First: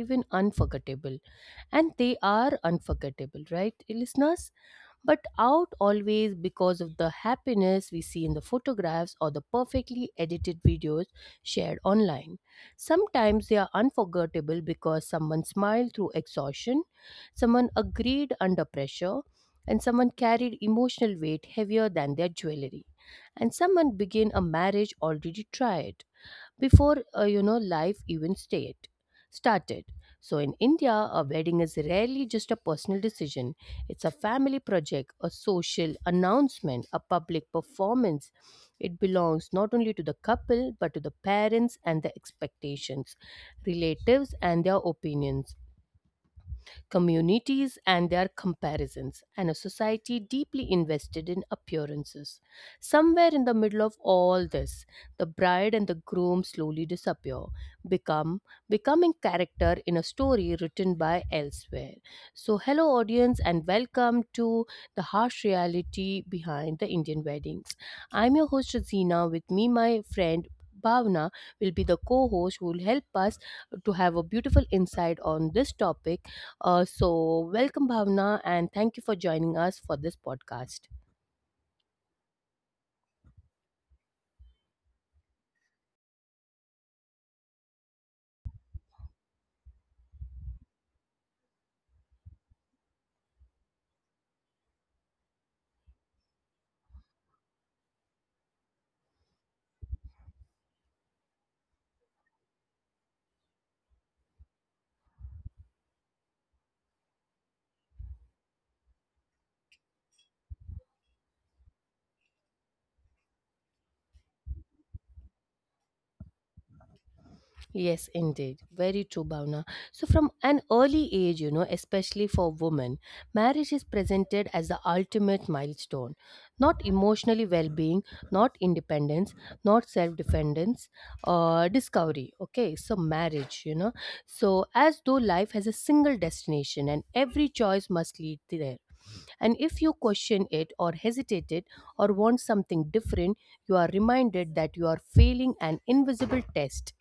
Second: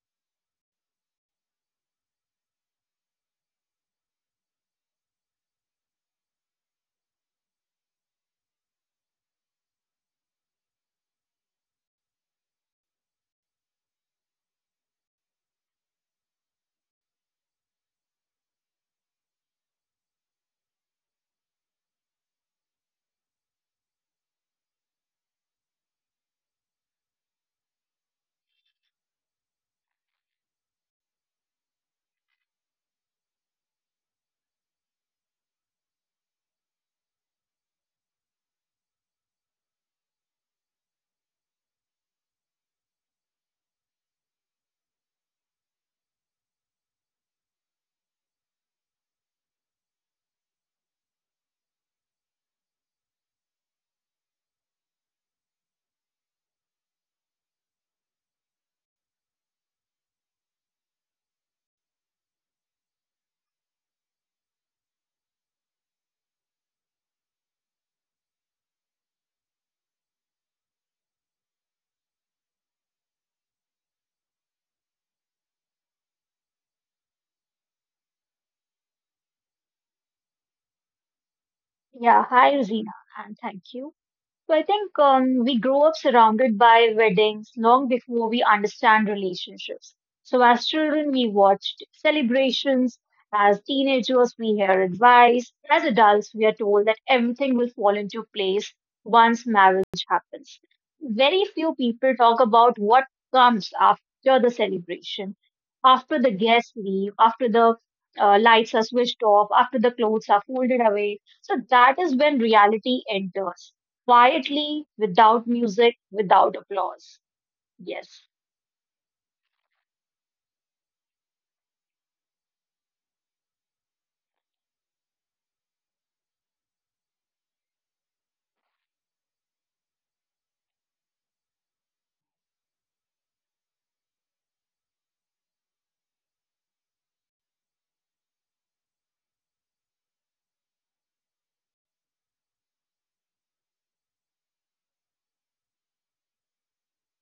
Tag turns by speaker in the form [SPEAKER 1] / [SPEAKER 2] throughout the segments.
[SPEAKER 1] even unforgettable. And they are unforgettable, right, listeners? But out always because of the happiness we see in the photographs or the perfectly edited videos shared online. Sometimes they are unforgettable because someone smiled through exhaustion, someone agreed under pressure, and someone carried emotional weight heavier than their jewelry, and someone began a marriage already tried before life even stayed started. So, in India, a wedding is rarely just a personal decision, it's a family project, a social announcement, a public performance. It belongs not only to the couple, but to the parents and their expectations, relatives and their opinions, communities and their comparisons, and a society deeply invested in appearances. Somewhere in the middle of all this, the bride and the groom slowly disappear, become becoming character in a story written by elsewhere. So, hello audience, and welcome to the harsh reality behind the Indian weddings. I'm your host Razina. With me, my friend Bhavna will be the co-host who will help us to have a beautiful insight on this topic, so, welcome, Bhavna, and thank you for joining us for this podcast.
[SPEAKER 2] Yeah, hi Rosina, and thank you. So I think we grow up surrounded by weddings long before we understand relationships. So as children, we watched celebrations. As teenagers, we hear advice. As adults, we are told that everything will fall into place once marriage happens. Very few people talk about what comes after the celebration, after the guests leave, after the lights are switched off, after the clothes are folded away. So that is when reality enters quietly, without music, without applause.
[SPEAKER 1] Yes,
[SPEAKER 2] Yes.
[SPEAKER 1] indeed. Very true, Bhavna. So, from an early age, you know, especially for women, marriage is presented as the ultimate milestone. Not emotionally well being, not independence, not self defendence, discovery. Okay, so marriage, you know. So, as though life has a single destination and every choice must lead there. And if you question it or hesitate it or want something different, you are reminded that you are failing an invisible test.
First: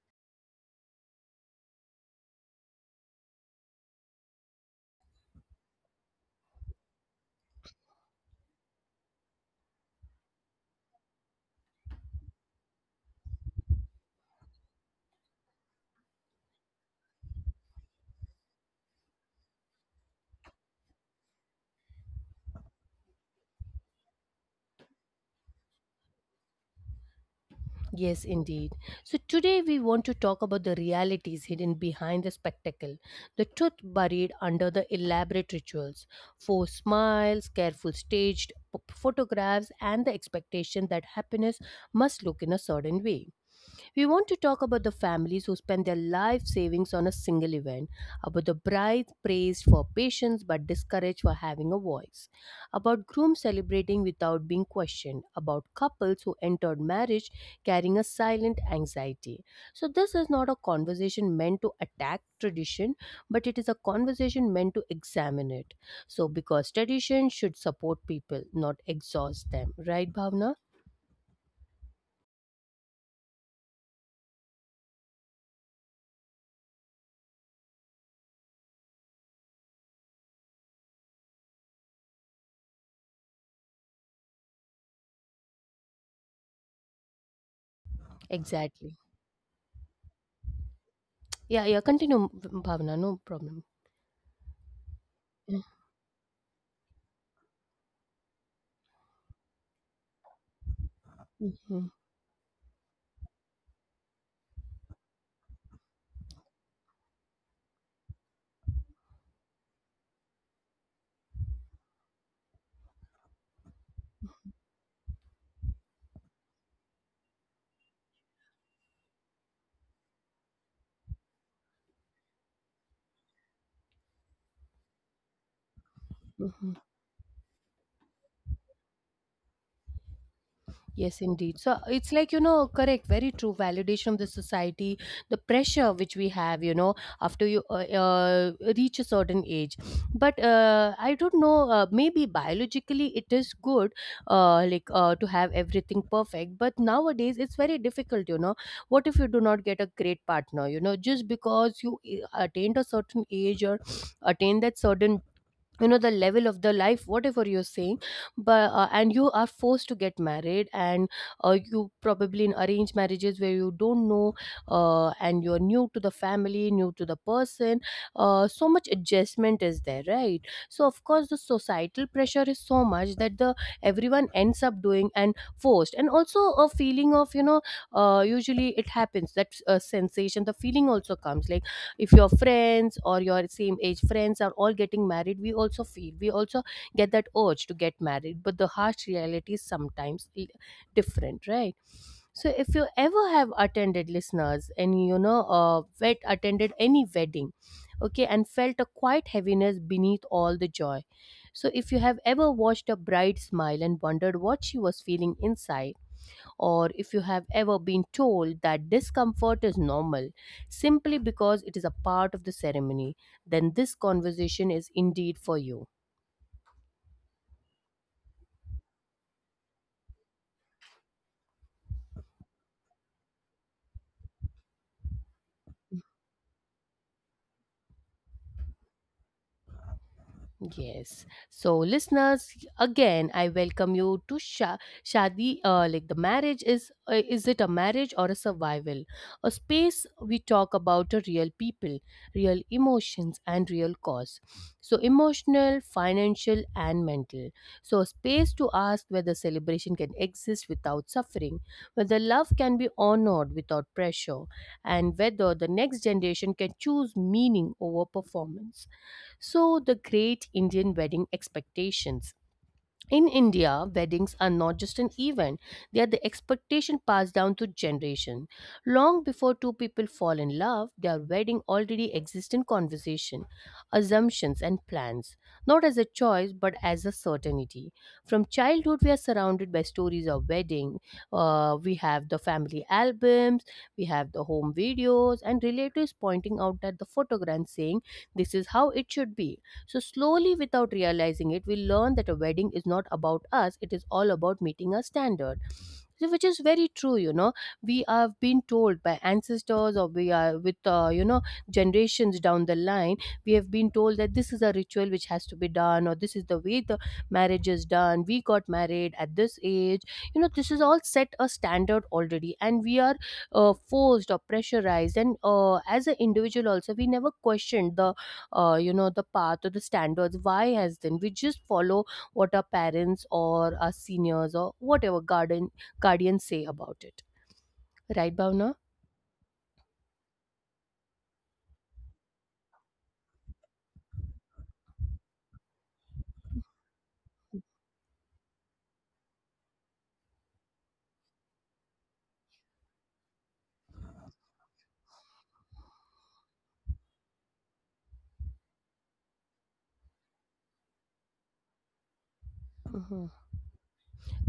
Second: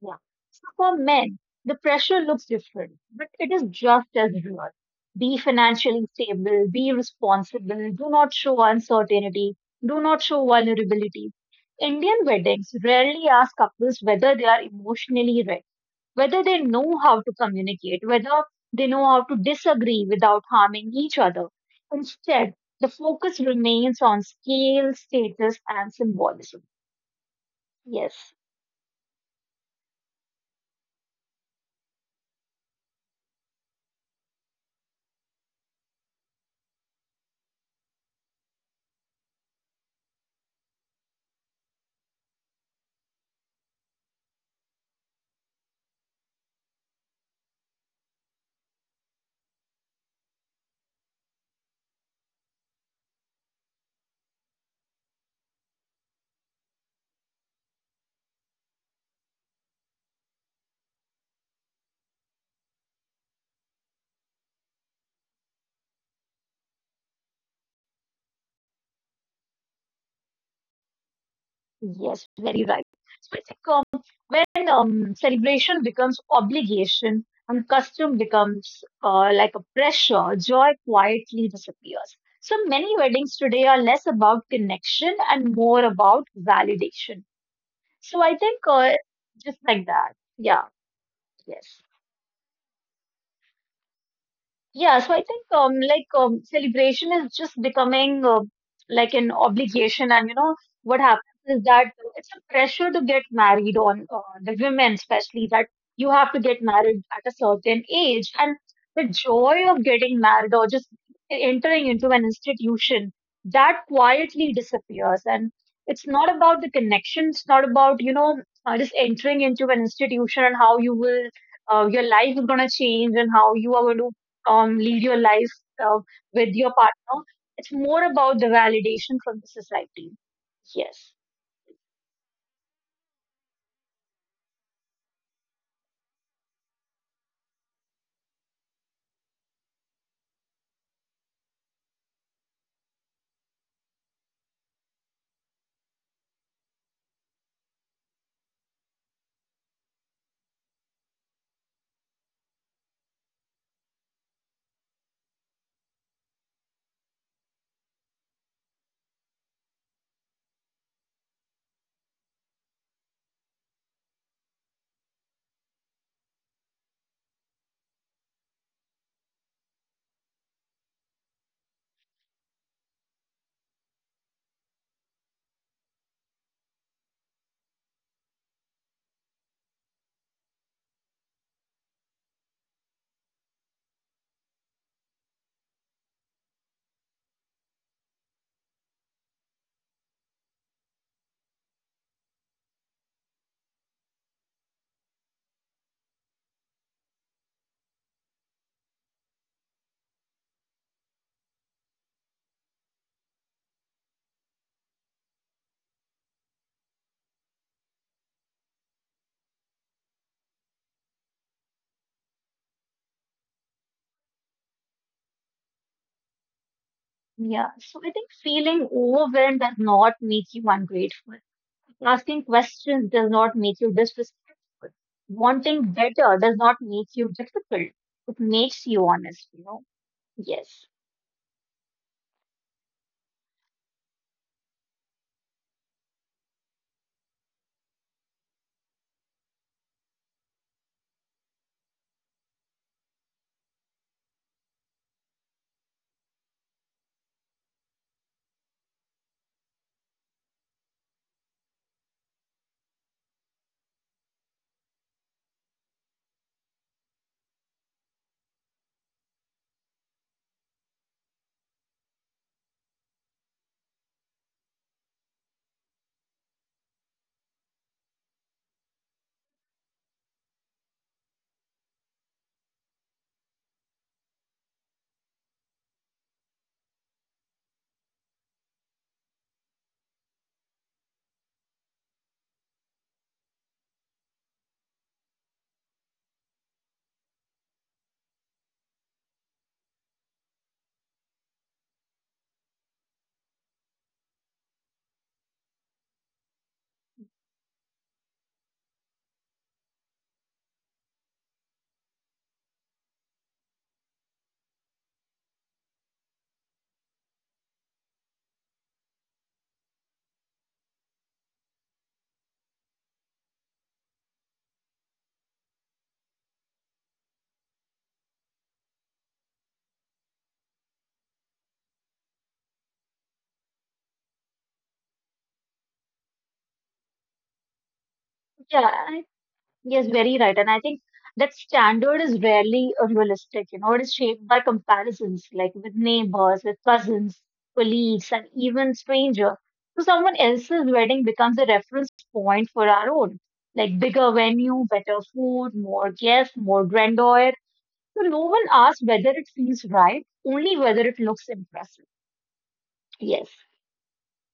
[SPEAKER 2] Yeah. So for men, the pressure looks different, but it is just as real. Be financially stable, be responsible, do not show uncertainty, do not show vulnerability. Indian weddings rarely ask couples whether they are emotionally ready, whether they know how to communicate, whether they know how to disagree without harming each other. Instead, the focus remains on scale, status, and symbolism.
[SPEAKER 1] Yes,
[SPEAKER 2] Yes,
[SPEAKER 1] indeed. So today we want to talk about the realities hidden behind the spectacle, the truth buried under the elaborate rituals, forced smiles, careful staged photographs, and the expectation that happiness must look in a certain way. We want to talk about the families who spend their life savings on a single event, about the brides praised for patience but discouraged for having a voice, about grooms celebrating without being questioned, about couples who entered marriage carrying a silent anxiety. So, this is not a conversation meant to attack tradition, but it is a conversation meant to examine it. So, because tradition should support people, not exhaust them, right, Bhavna?
[SPEAKER 2] yes, very right. So I think when celebration becomes obligation and custom becomes like a pressure, joy quietly disappears. So many weddings today are less about connection and more about validation. So I think
[SPEAKER 1] Exactly.
[SPEAKER 2] Just like that. Yeah.
[SPEAKER 1] Yeah, yeah,
[SPEAKER 2] Yes.
[SPEAKER 1] continue, Bhavna, no problem.
[SPEAKER 2] Yeah, so I think like celebration is just becoming like an obligation, and you know what happens is that
[SPEAKER 1] Mhm,
[SPEAKER 2] it's a pressure to get married on the women, especially that you have to get married at a certain age, and the joy of getting married or just entering into an institution that quietly disappears, and it's not about the connection, it's not about just entering into an institution and how you will your life is going to change and how you are going to lead your life uh, with your
[SPEAKER 1] mhm.
[SPEAKER 2] partner. It's more about the validation from the society. Yes.
[SPEAKER 1] Yes, indeed. So it's like, you know, correct, very true. Validation of the society, the pressure which we have, you know, after you reach a certain age. But I don't know, maybe biologically it is good, like to have everything perfect. But nowadays it's very difficult, you know. What if you do not get a great partner, you know, just because you attained a certain age or attain that certain, you know, the level of the life whatever you're saying, but and you are forced to get married, and you probably in arranged marriages where you don't know, and you're new to the family, new to the person, so much adjustment is there, right? So of course the societal pressure is so much that the everyone ends up doing and forced, and also a feeling of, you know, usually it happens that sensation the feeling also comes like if your friends or your same age friends are all getting married, we also feel, we also get that urge to get married, but the harsh reality is sometimes different, right? So if you ever have attended, listeners, and you know, attended any wedding, okay, and felt a quiet heaviness beneath all the joy. So if you have ever watched a bride smile and wondered what she was feeling inside, or if you have ever been told that discomfort is normal simply because it is a part of the ceremony, then this conversation is indeed for you.
[SPEAKER 2] Yeah. So I think feeling overwhelmed does not make you ungrateful. Asking questions does not make you disrespectful. Wanting better does not make you difficult. It makes you honest, you know? Yes.
[SPEAKER 1] Yes. So, listeners, again, I welcome you to Shadi. Like the marriage is it a marriage or a survival? A space we talk about a real people, real emotions, and real cause. So, emotional, financial, and mental. So, a space to ask whether celebration can exist without suffering, whether love can be honored without pressure, and whether the next generation can choose meaning over performance. So, the great Indian wedding expectations. In India, weddings are not just an event, they are the expectation passed down to generation. Long before two people fall in love, their wedding already exists in conversation, assumptions, and plans, not as a choice but as a certainty. From childhood, we are surrounded by stories of wedding. We have the family albums, we have the home videos, and relatives pointing out at the photograph saying, "This is how it should be." So, slowly, without realizing it, we learn that a wedding is not about us, it is all about meeting a standard. So, which is very true, you know, we have been told by ancestors, or we are with, you know, generations down the line, we have been told that this is a ritual which has to be done, or this is the way the marriage is done, we got married at this age, you know, this is all set a standard already, and we are forced or pressurized, and as an individual also we never questioned the you know the path or the standards, why has then we just follow what our parents or our seniors or whatever garden guardians say about it. Right, Bhavna?
[SPEAKER 2] Yeah. Yes, very right. And I think that standard is rarely realistic. You know, it is shaped by comparisons, like with neighbors, with cousins, colleagues, and even strangers. So someone else's wedding becomes a reference point for our own, like bigger venue, better food, more guests, more grandeur. So no one asks whether it feels right, only whether it looks impressive.
[SPEAKER 1] Mhm.
[SPEAKER 2] Yes.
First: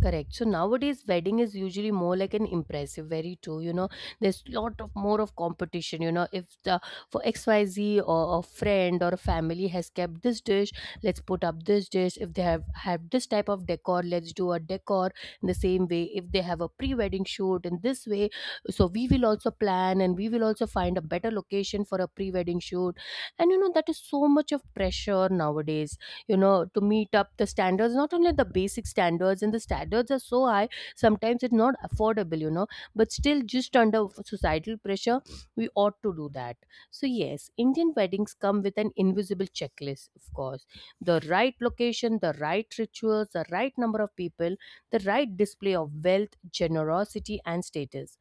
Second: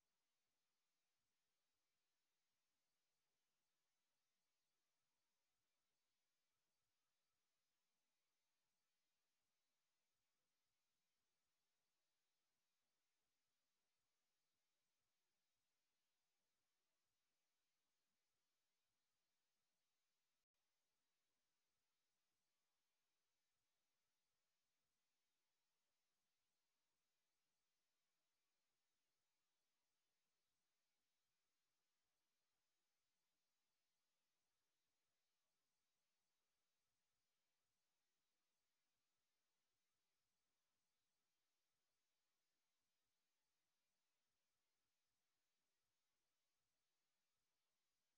[SPEAKER 1] Correct. So nowadays, wedding is usually more like an impressive. Very true. You know, there's lot of more of competition. You know, if the for XYZ or a friend or a family has kept this dish, let's put up this dish. If they have this type of decor, let's do a decor in the same way. If they have a pre-wedding shoot in this way, so we will also plan and we will also find a better location for a pre-wedding shoot. And you know, that is so much of pressure nowadays, you know, to meet up the standards, not only the basic standards, and the standards are so high sometimes it's not affordable, you know, but still just under societal pressure we ought to do that. So yes, Indian weddings come with an invisible checklist, of course, the right location, the right rituals, the right number of people, the right display of wealth, generosity, and status.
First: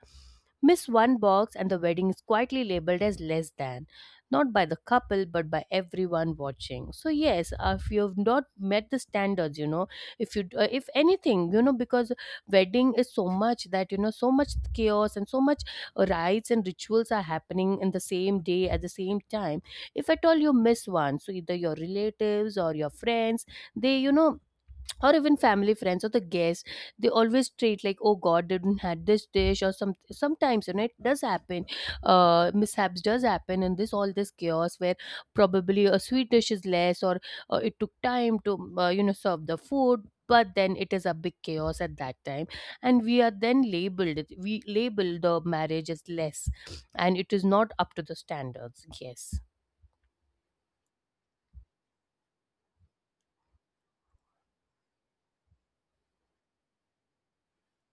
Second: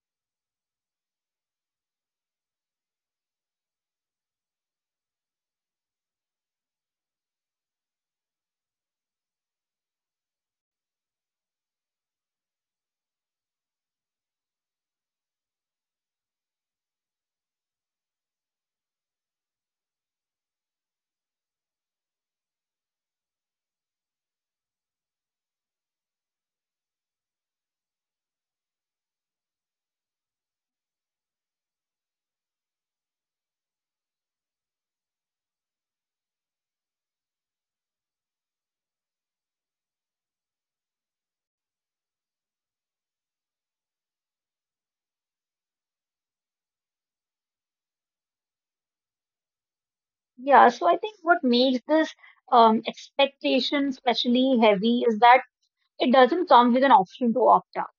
[SPEAKER 1] Miss one box and the wedding is quietly labeled as less than, not by the couple but by everyone watching. So yes, if you've not met the standards, you know, if you, if anything, you know, because wedding is so much that, you know, so much chaos and so much rites and rituals are happening in the same day at the same time, if at all you miss one, so either your relatives or your friends, they, you know, or even family friends or the guests, they always treat like, oh god, they didn't had this dish, or some sometimes, you know, it does happen, mishaps does happen in this all this chaos, where probably a sweet dish is less, or it took time to, you know, serve the food, but then it is a big chaos at that time, and we are then labeled we label the marriage as less, and it is not up to the standards. Yes.
[SPEAKER 2] Yeah. So I think what makes this expectation especially heavy is that it doesn't come with an option to opt out.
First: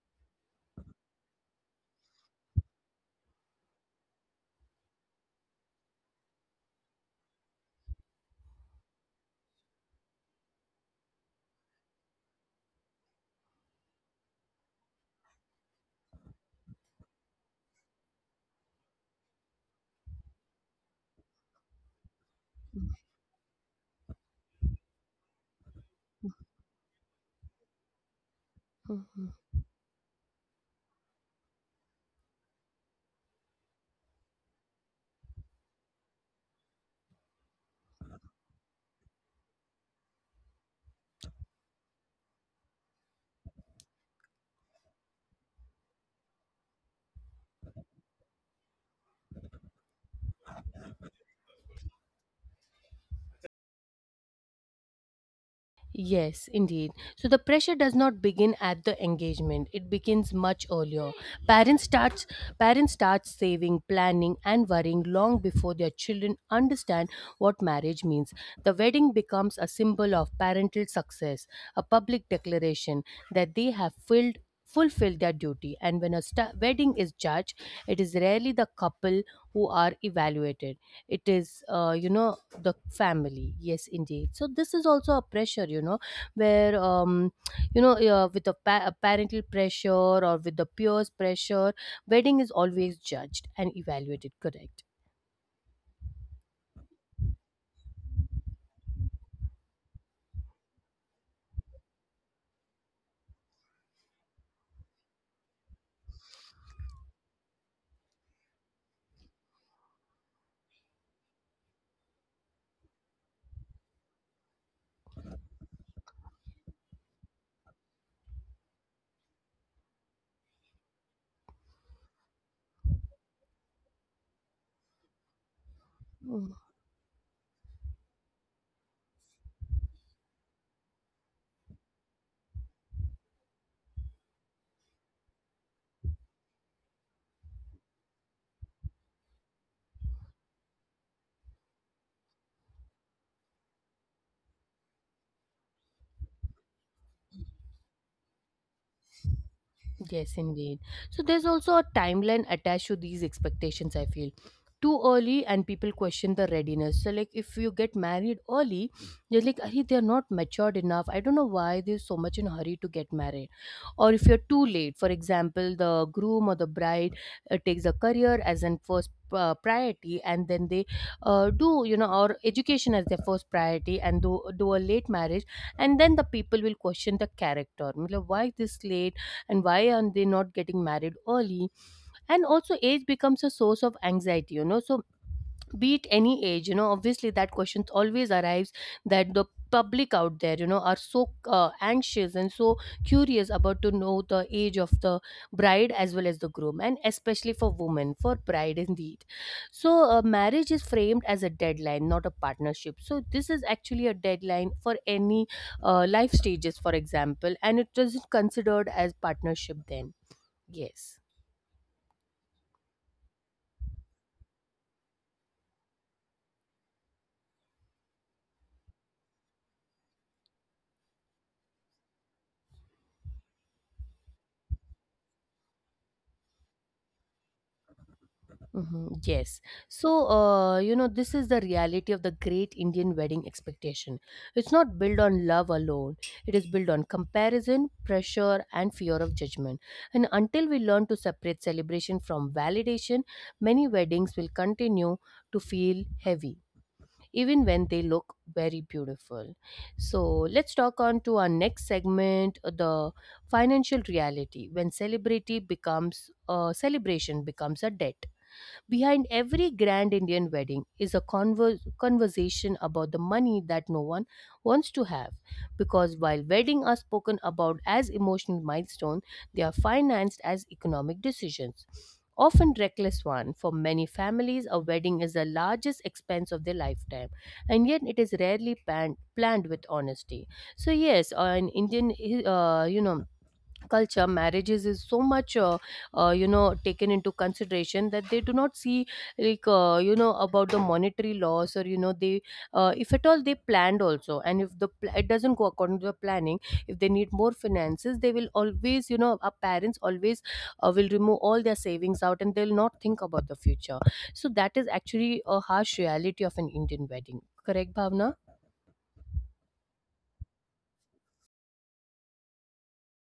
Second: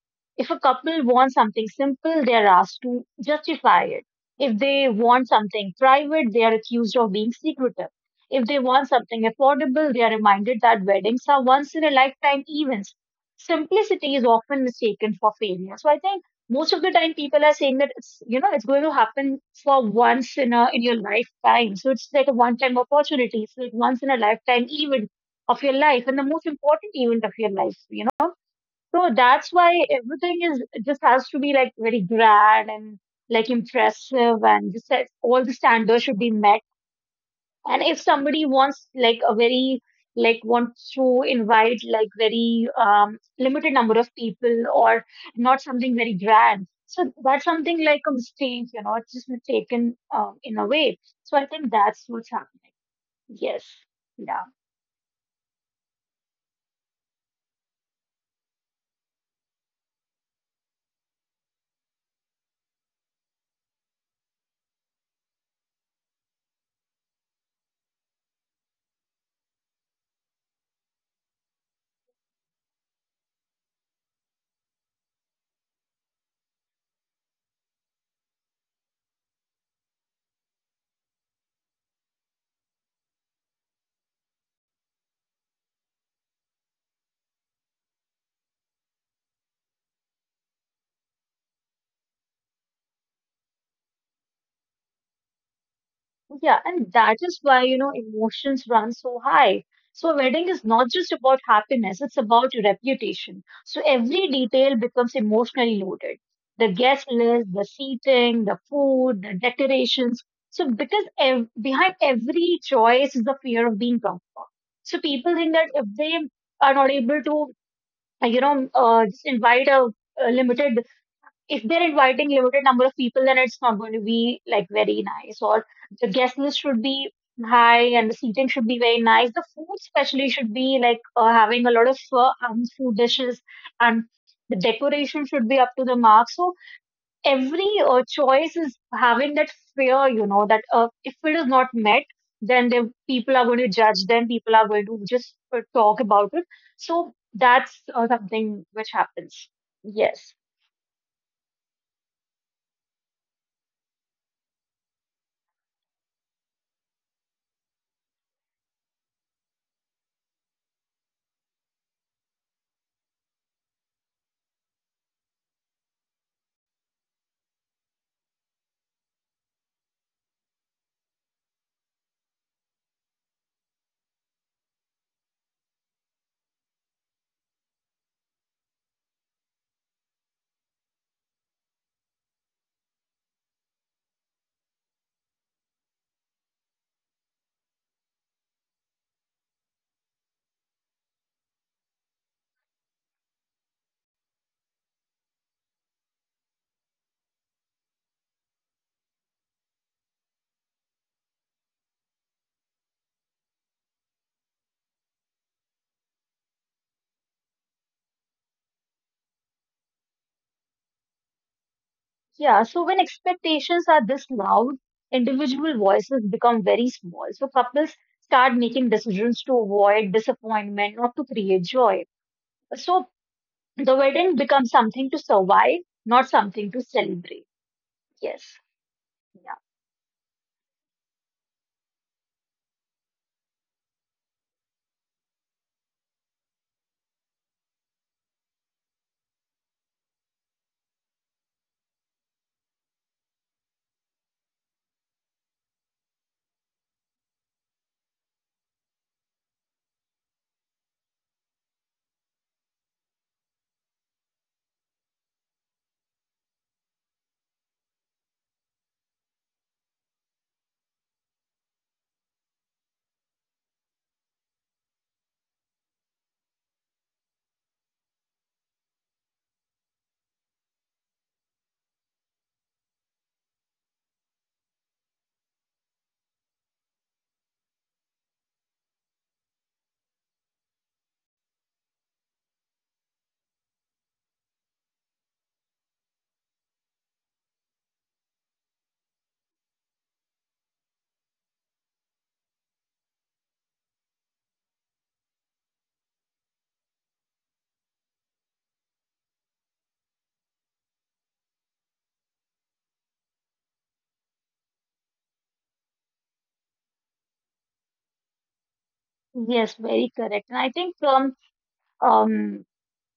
[SPEAKER 2] If a couple wants something simple, they are asked to justify it. If they want something private, they are accused of being secretive. If they want something affordable, they are reminded that weddings are once in a lifetime events. Simplicity is often mistaken for failure. So I think most of the time people are saying that it's you know it's going to happen for once in your lifetime. So it's like a one time opportunity. So, it's like once in a lifetime event of your life and the most important event of your life, you know. So
[SPEAKER 1] Mhm.
[SPEAKER 2] that's why everything is just has to be like very grand and like impressive and just that all the standards should be met. And if somebody wants like a very like wants to invite like very limited number of people or not something very grand. So that's something like a mistake, you know, it's just taken in a way. So I think that's what's happening. Yes. Yeah.
[SPEAKER 1] Yes, indeed. So the pressure does not begin at the engagement. It begins much earlier. Parents starts parents start saving, planning and worrying long before their children understand what marriage means. The wedding becomes a symbol of parental success, a public declaration that they have filled fulfilled their duty, and when a wedding is judged, it is rarely the couple who are evaluated, it is, you know, the family. Yes, indeed, so this is also a pressure, you know, where you know, with a, a parental pressure, or with the peers pressure, wedding is always judged and evaluated, correct?
[SPEAKER 2] Yeah, and that is why, you know, emotions run so high. So, a wedding is not just about happiness, it's about your reputation. So, every detail becomes emotionally loaded. The guest list, the seating, the food, the decorations. So, because behind every choice is the fear of being wrong. So, people think that if they are not able to, just invite a limited, if they're inviting limited number of people, then it's not going to be like very nice. Or the guest
[SPEAKER 1] Mm.
[SPEAKER 2] list should be high, and the seating should be very nice. The food, especially, should be like having a lot of food dishes, and the decoration should be up to the mark. So every choice is having that fear, you know, that if it is not met, then the people are going to judge them. People are going to just talk about it. So that's something which happens. Yes.
[SPEAKER 1] Yes, indeed. So there's also a timeline attached to these expectations, I feel. Too early and people question the readiness. So like if you get married early, they're like, Ari, they're not matured enough. I don't know why they're so much in a hurry to get married. Or if you're too late, for example, the groom or the bride takes a career as an first priority, and then they do, you know, or education as their first priority, and do a late marriage. And then the people will question the character. Matlab, why this late? And why are they not getting married early? And also age becomes a source of anxiety, you know, so be it any age, you know, obviously that question always arrives, that the public out there, you know, are so anxious and so curious about to know the age of the bride as well as the groom, and especially for women, for bride indeed. So marriage is framed as a deadline, not a partnership. So this is actually a deadline for any life stages, for example, and it isn't considered as partnership then. Yes.
[SPEAKER 2] Yeah, so when expectations are this loud, individual voices become very small. So couples start making decisions to avoid disappointment, not to create joy. So the wedding becomes something to survive, not something to celebrate. Yes.
[SPEAKER 1] Hmm. Yes.
[SPEAKER 2] Yeah.
[SPEAKER 1] So, you know, this is the reality of the great Indian wedding expectation. It's not built on love alone, it is built on comparison, pressure, and fear of judgment. And until we learn to separate celebration from validation, many weddings will continue to feel heavy, even when they look very beautiful. So let's talk on to our next segment, the financial reality, when celebrity becomes celebration becomes a debt. Behind every grand Indian wedding is a conversation about the money that no one wants to have. Because while weddings are spoken about as emotional milestones, they are financed as economic decisions. Often reckless one. For many families, a wedding is the largest expense of their lifetime, and yet it is rarely planned with honesty. So yes, in Indian, you know, culture, marriages is so much you know, taken into consideration that they do not see, like you know, about the monetary loss, or you know, they if at all they planned also, and if the it doesn't go according to the planning, if they need more finances, they will always, you know, our parents always will remove all their savings out, and they'll not think about the future. So that is actually a harsh reality of an Indian wedding. Correct, Bhavna?
[SPEAKER 2] Yes, very correct. And I think um,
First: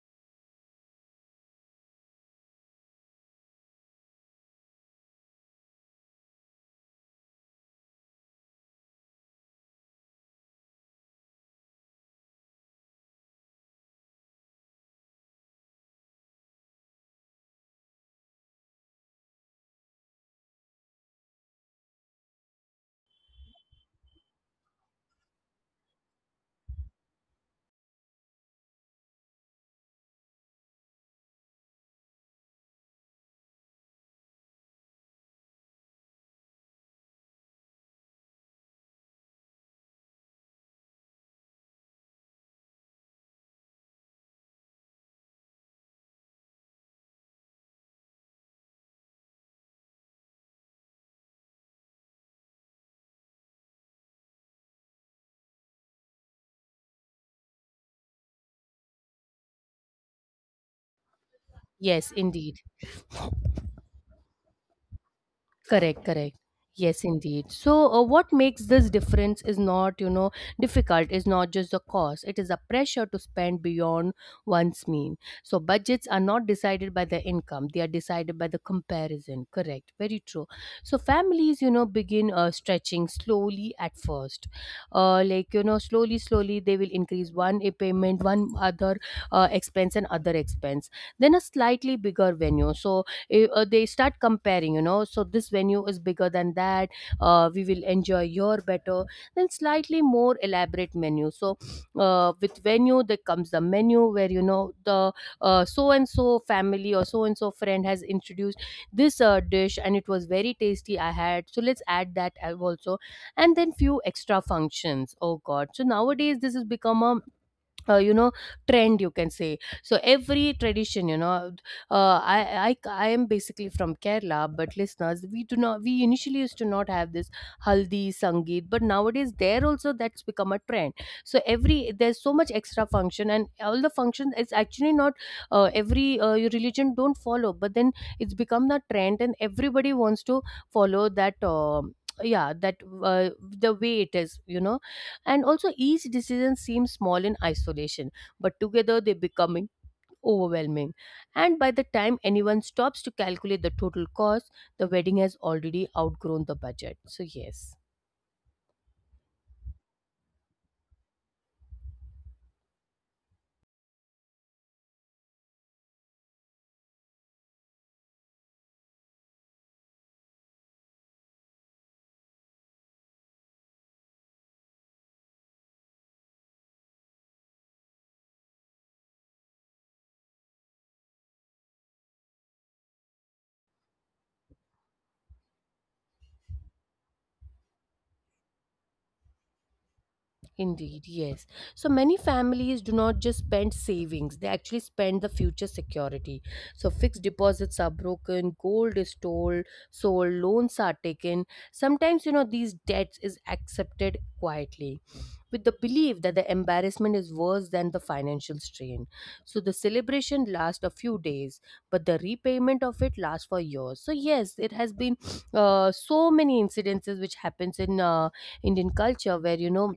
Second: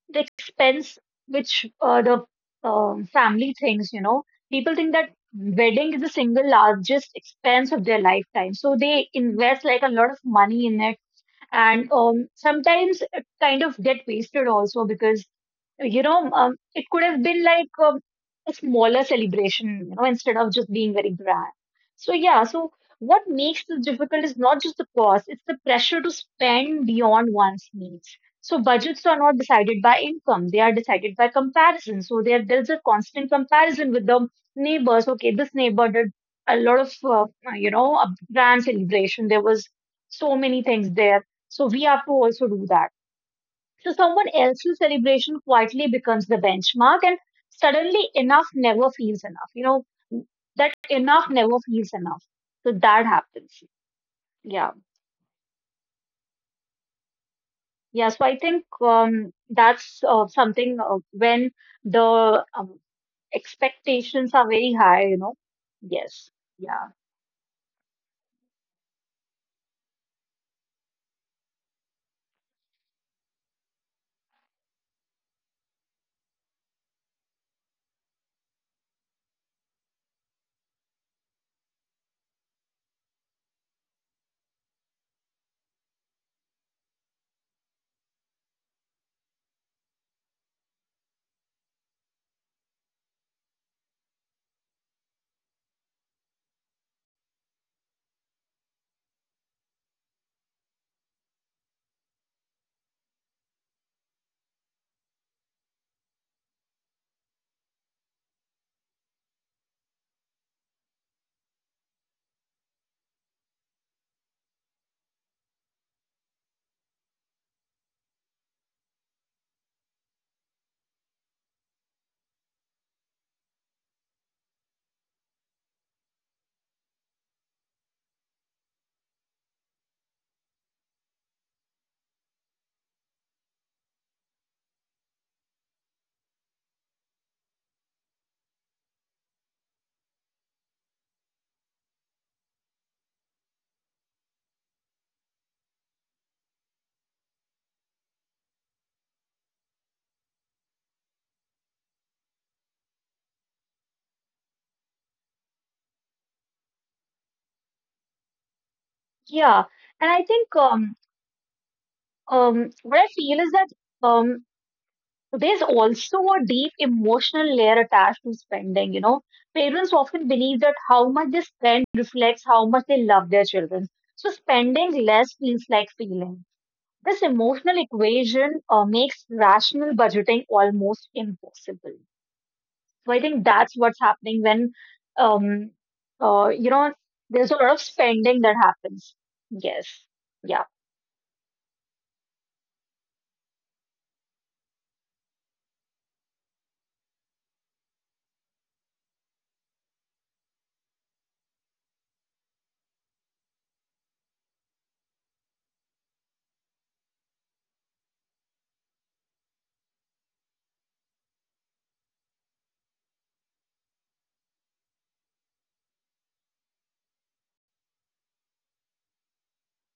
[SPEAKER 2] the expense which the family thinks, you know, people think that wedding is the single largest expense of their lifetime. So they invest like a lot of money in it and sometimes it kind of get wasted also because you know it could have been like a smaller celebration you know instead of just being very grand. So yeah, so what makes this difficult is not just the cost, it's the pressure to spend beyond one's needs. So budgets are not decided by income, they are decided by comparison. So there's a constant comparison with the neighbors. Okay, this neighbor did a lot of you know a grand celebration, there was so many things there, so we have to also do that. So someone else's celebration quietly becomes the benchmark, and suddenly enough never feels enough. You know, that enough never feels enough. So that happens. Yeah. Yeah. So I think that's something when
[SPEAKER 1] Yes,
[SPEAKER 2] the
[SPEAKER 1] indeed.
[SPEAKER 2] expectations are very high, you know.
[SPEAKER 1] Correct, correct.
[SPEAKER 2] Yes. Yeah.
[SPEAKER 1] Yes, indeed. So, what makes this difference is not, you know, difficult, is not just the cost, it is the pressure to spend beyond one's mean. So budgets are not decided by the income, they are decided by the comparison. Correct, very true. So families, you know, begin stretching slowly at first. Like, you know, slowly, slowly, they will increase one a payment, one other expense, and other expense, then a slightly bigger venue. So, they start comparing, you know, so this venue is bigger than that, we will enjoy your better, then slightly more elaborate menu. So with venue there comes the menu where, you know, the so and so family or so and so friend has introduced this dish and it was very tasty, I had, so let's add that also. And then few extra functions. Oh god, so nowadays this has become a you know, trend, you can say. So every tradition, you know, uh, I, I I am basically from Kerala, but listeners, we do not, we initially used to not have this haldi sangeet, but nowadays there also that's become a trend. So every, there's so much extra function, and all the function is actually not every your religion don't follow, but then it's become the trend and everybody wants to follow that. Um, yeah, that uh, the way it is, you know. And also, each decision seems small in isolation, but together they become overwhelming. And by the time anyone stops to calculate the total cost, the wedding has already outgrown the budget. So, yes.
[SPEAKER 2] Yeah. And I think what I feel is that. Um, There's also a deep emotional layer attached to spending. You know, parents often believe that how much they spend reflects how much they love their children. So spending less feels like feeling. This emotional equation makes rational budgeting almost impossible. So I think that's what's happening when, um, you know, there's a lot of spending that happens. Yes. Yeah.
[SPEAKER 1] Indeed, yes. So many families do not just spend savings, they actually spend the future security. So fixed deposits are broken, gold is sold, loans are taken. Sometimes, you know, these debts is accepted quietly with the belief that the embarrassment is worse than the financial strain. So the celebration lasts a few days, but the repayment of it lasts for years. So yes, it has been so many incidences which happens in Indian culture where, you know,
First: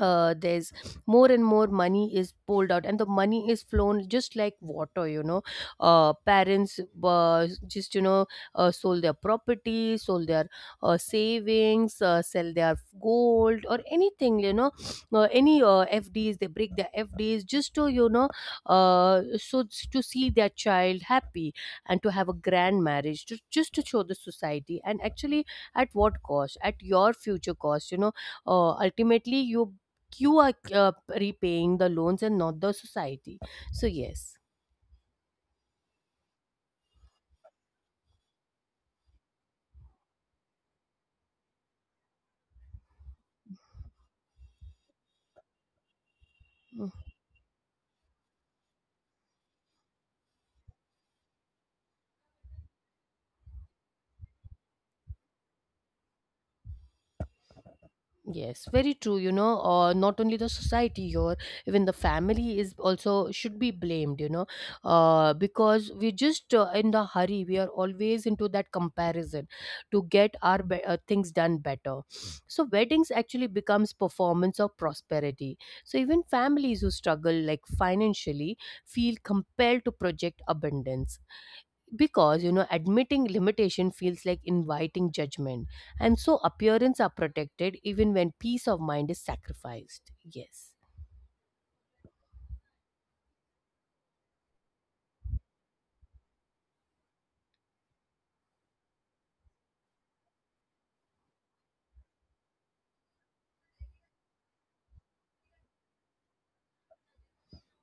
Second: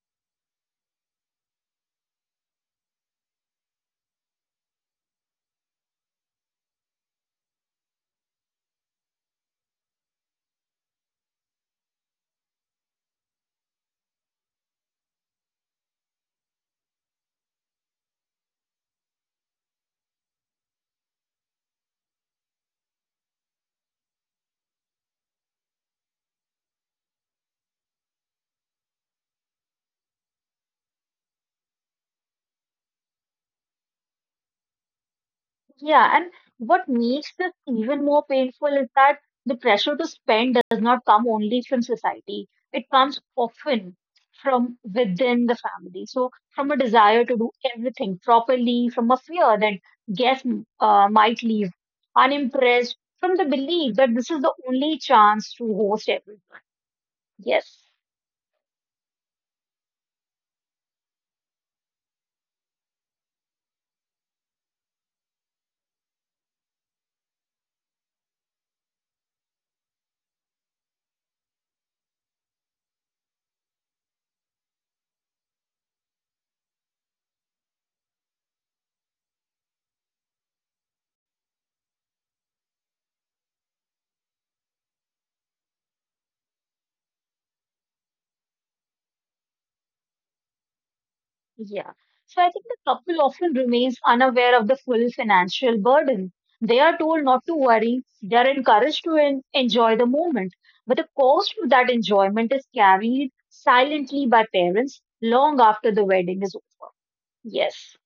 [SPEAKER 1] there's more and more money is pulled out, and the money is flown just like water, you know. Parents just, you know, sold their property, sold their savings, sell their gold or anything, you know, any FDs, they break their FDs just to, you know, to see their child happy and to have a grand marriage, to just to show the society. And actually at what cost? At your future cost, you know. Ultimately you are repaying the loans and not the society. So yes.
[SPEAKER 2] Yeah, and what makes this even more painful is that the pressure to spend does not come only from society. It comes often from within the family. So, from a
[SPEAKER 1] Mm.
[SPEAKER 2] desire to do everything properly, from a fear that guests might leave unimpressed, from the belief that this is the only chance to host everything. Yes.
[SPEAKER 1] Yes, very true. You know, not only the society or even the family is also should be blamed. You know, because we're just in the hurry. We are always into that comparison to get our things done better. So weddings actually becomes performance of prosperity. So even families who struggle like financially feel compelled to project abundance, because you know, admitting limitation feels like inviting judgment. And so appearance are protected even when peace of mind is sacrificed. Yes.
[SPEAKER 2] Yeah. So I think the couple often remains unaware of the full financial burden. They are told not to worry. They are encouraged to enjoy the moment. But the cost of that enjoyment is carried silently by parents long after the wedding is over. Yes.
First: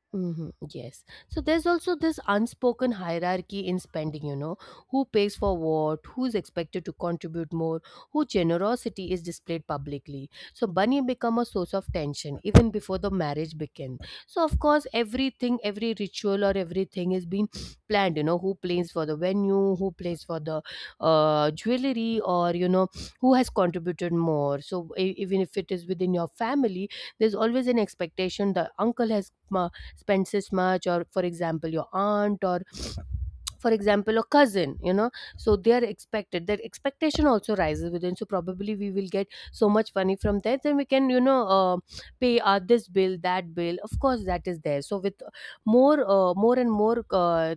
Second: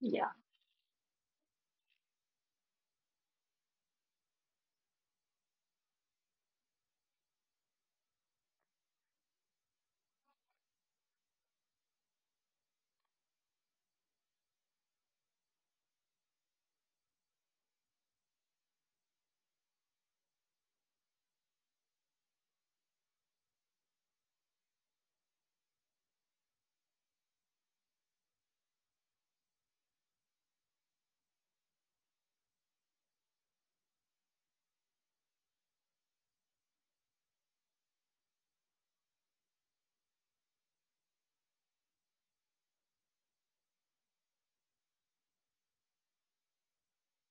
[SPEAKER 2] Yeah.
[SPEAKER 1] Hmm. Yes. So there's also this unspoken hierarchy in spending, you know, who pays for what, who's expected to contribute more, who generosity is displayed publicly. So money become a source of tension even before the marriage began. So of course everything, every ritual or everything is being planned, you know, who plays for the venue, who plays for the jewelry, or you know, who has contributed more. So even if it is within your family, there's always an expectation the uncle has spends this much, or for example your aunt, or for example a cousin, you know. So they are expected. Their expectation also rises within, so probably we will get so much money from that, then we can, you know, pay this bill, that bill. Of course that is there. So with more and more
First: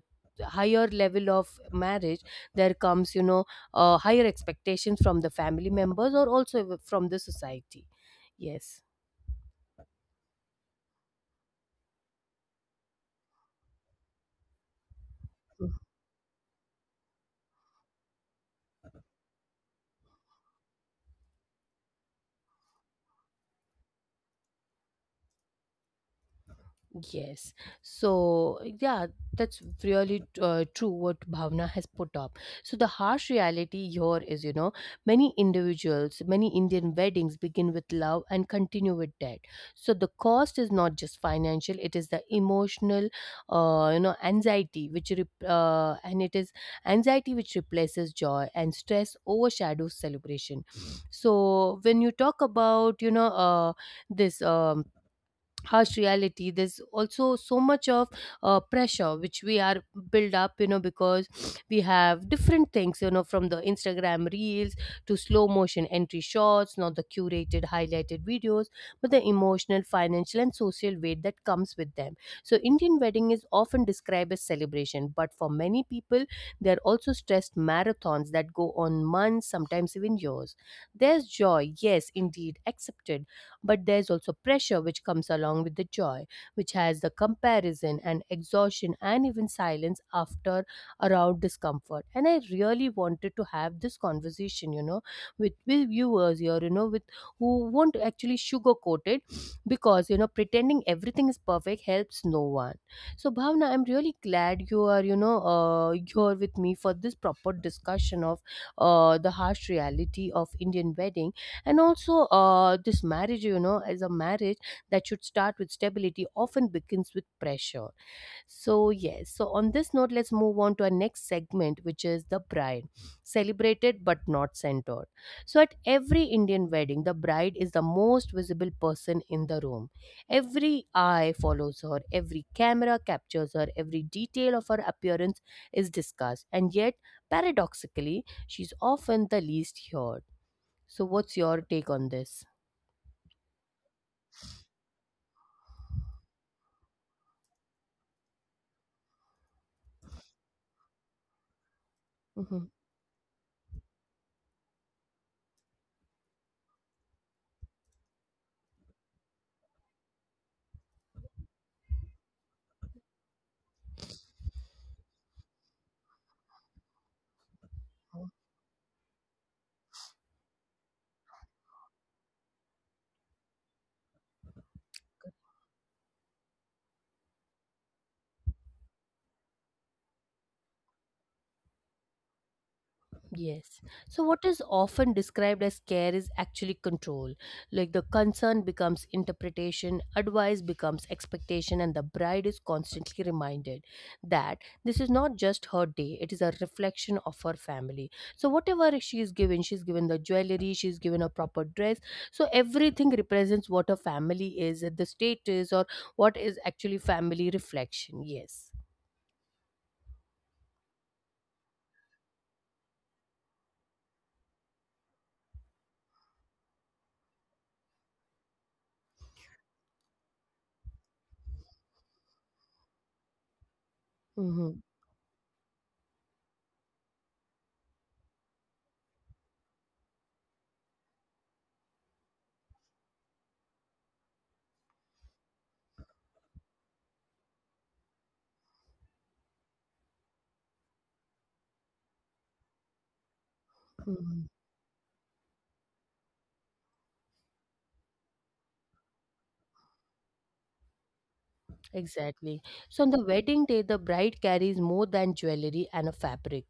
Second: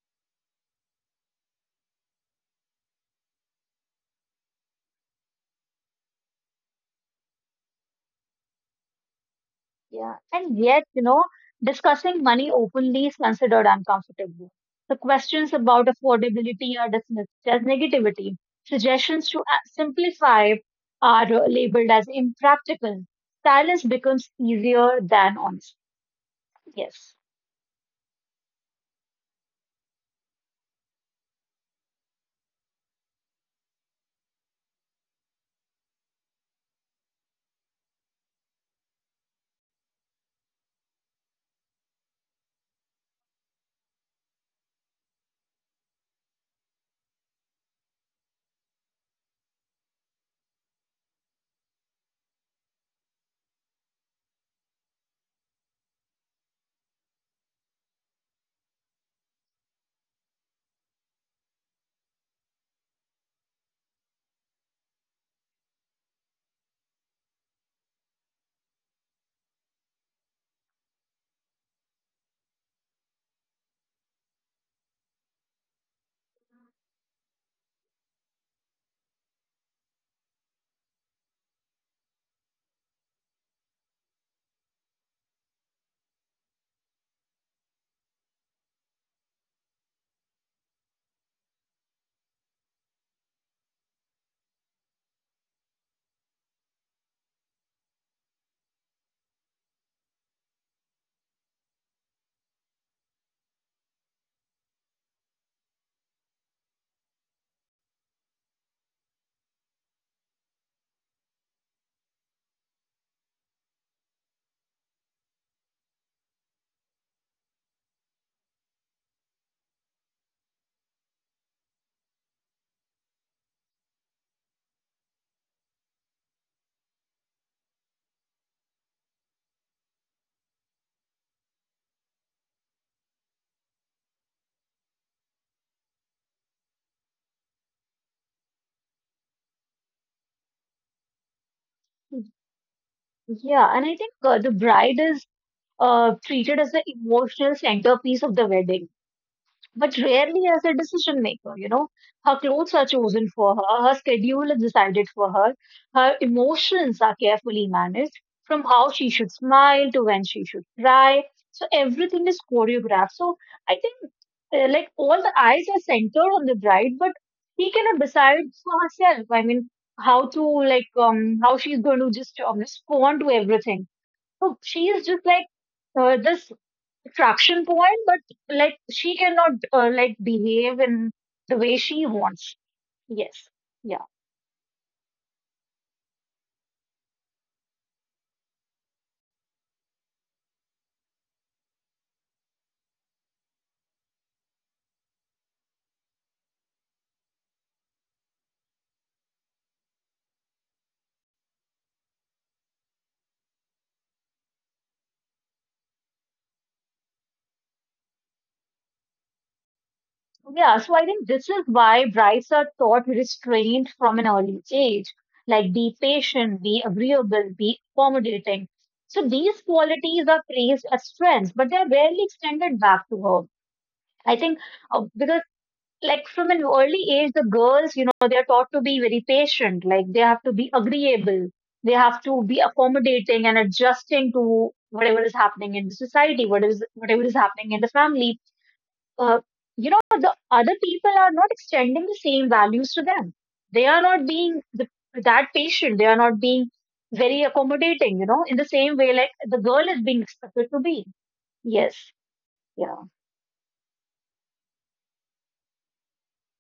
[SPEAKER 1] higher level of marriage, there comes, you know, higher expectations from the family members or also from the society. Yes.
[SPEAKER 2] Yeah, and yet, you know, discussing money openly is considered uncomfortable. The questions about affordability are dismissed as negativity. Suggestions to simplify are labeled as impractical. Silence becomes easier than honesty. Yes.
[SPEAKER 1] Yes. So, yeah, that's really true what Bhavna has put up. So the harsh reality here is, you know, many individuals, many Indian weddings begin with love and continue with debt. So the cost is not just financial, it is the emotional, you know, anxiety, and it is anxiety which replaces joy, and stress overshadows celebration. So when you talk about, you know, this, harsh reality, there's also so much of pressure which we are built up, you know, because we have different things, you know, from the Instagram reels to slow motion entry shots, not the curated highlighted videos, but the emotional, financial, and social weight that comes with them. So Indian wedding is often described as celebration, but for many people, they're also stressed marathons that go on months, sometimes even years. There's joy, yes, indeed, accepted, but there's also pressure which comes along with the joy, which has the comparison and exhaustion and even silence after around discomfort. And I really wanted to have this conversation, you know, with viewers here, you know, with who won't actually sugarcoat it, because you know, pretending everything is perfect helps no one. So, Bhavna, I'm really glad you are, you know, here with me for this proper discussion of the harsh reality of Indian wedding, and also this marriage, you know, as a marriage that should start with stability often begins with pressure. So yes, so on this note, let's move on to our next segment, which is the bride, celebrated but not centered. So at every Indian wedding, the bride is the most visible person in the room. Every eye follows her, every camera captures her, every detail of her appearance is discussed. And yet paradoxically, she's often the least heard. So, what's your take on this?
[SPEAKER 2] Yeah, and I think the bride is treated as the emotional centerpiece of the wedding, but rarely as a decision maker. You know, her clothes
[SPEAKER 1] Hmm.
[SPEAKER 2] are chosen for her, her schedule is decided for her, her emotions are carefully managed from how she should smile to when she should cry. So everything is choreographed. So I think like all the eyes are centered on the bride, but she cannot decide for herself. I mean, how to like how she's going to just respond to everything. So she is just like this attraction point, but like she cannot like behave in the way she wants. Yes.
[SPEAKER 1] Yes.
[SPEAKER 2] Yeah.
[SPEAKER 1] So what is often described as care is actually control. Like the concern becomes interpretation, advice becomes expectation, and the bride is constantly reminded that this is not just her day, it is a reflection of her family. So whatever she is given, she's given the jewelry, she's given a proper dress. So everything represents what her family is, the status, or what is actually family reflection. Yes.
[SPEAKER 2] Yeah. So I think this is why brides are taught restraint from an early age. Like be patient, be agreeable, be accommodating. So these qualities are praised as strengths, but they're rarely extended back to her. I think
[SPEAKER 1] Mm-hmm.
[SPEAKER 2] because like from an early age, the girls, you know, they're taught to be very patient. Like they have to be agreeable. They have to be accommodating and adjusting to whatever is happening in the society, what is whatever is happening in the family. Uh, you know, the other people are not extending the same values to them. They are not being that patient. They are not being very accommodating. You know, in the same way, like the girl is being expected to be. Yes.
[SPEAKER 1] Exactly. So
[SPEAKER 2] Yeah.
[SPEAKER 1] on the wedding day, the bride carries more than jewelry and a fabric.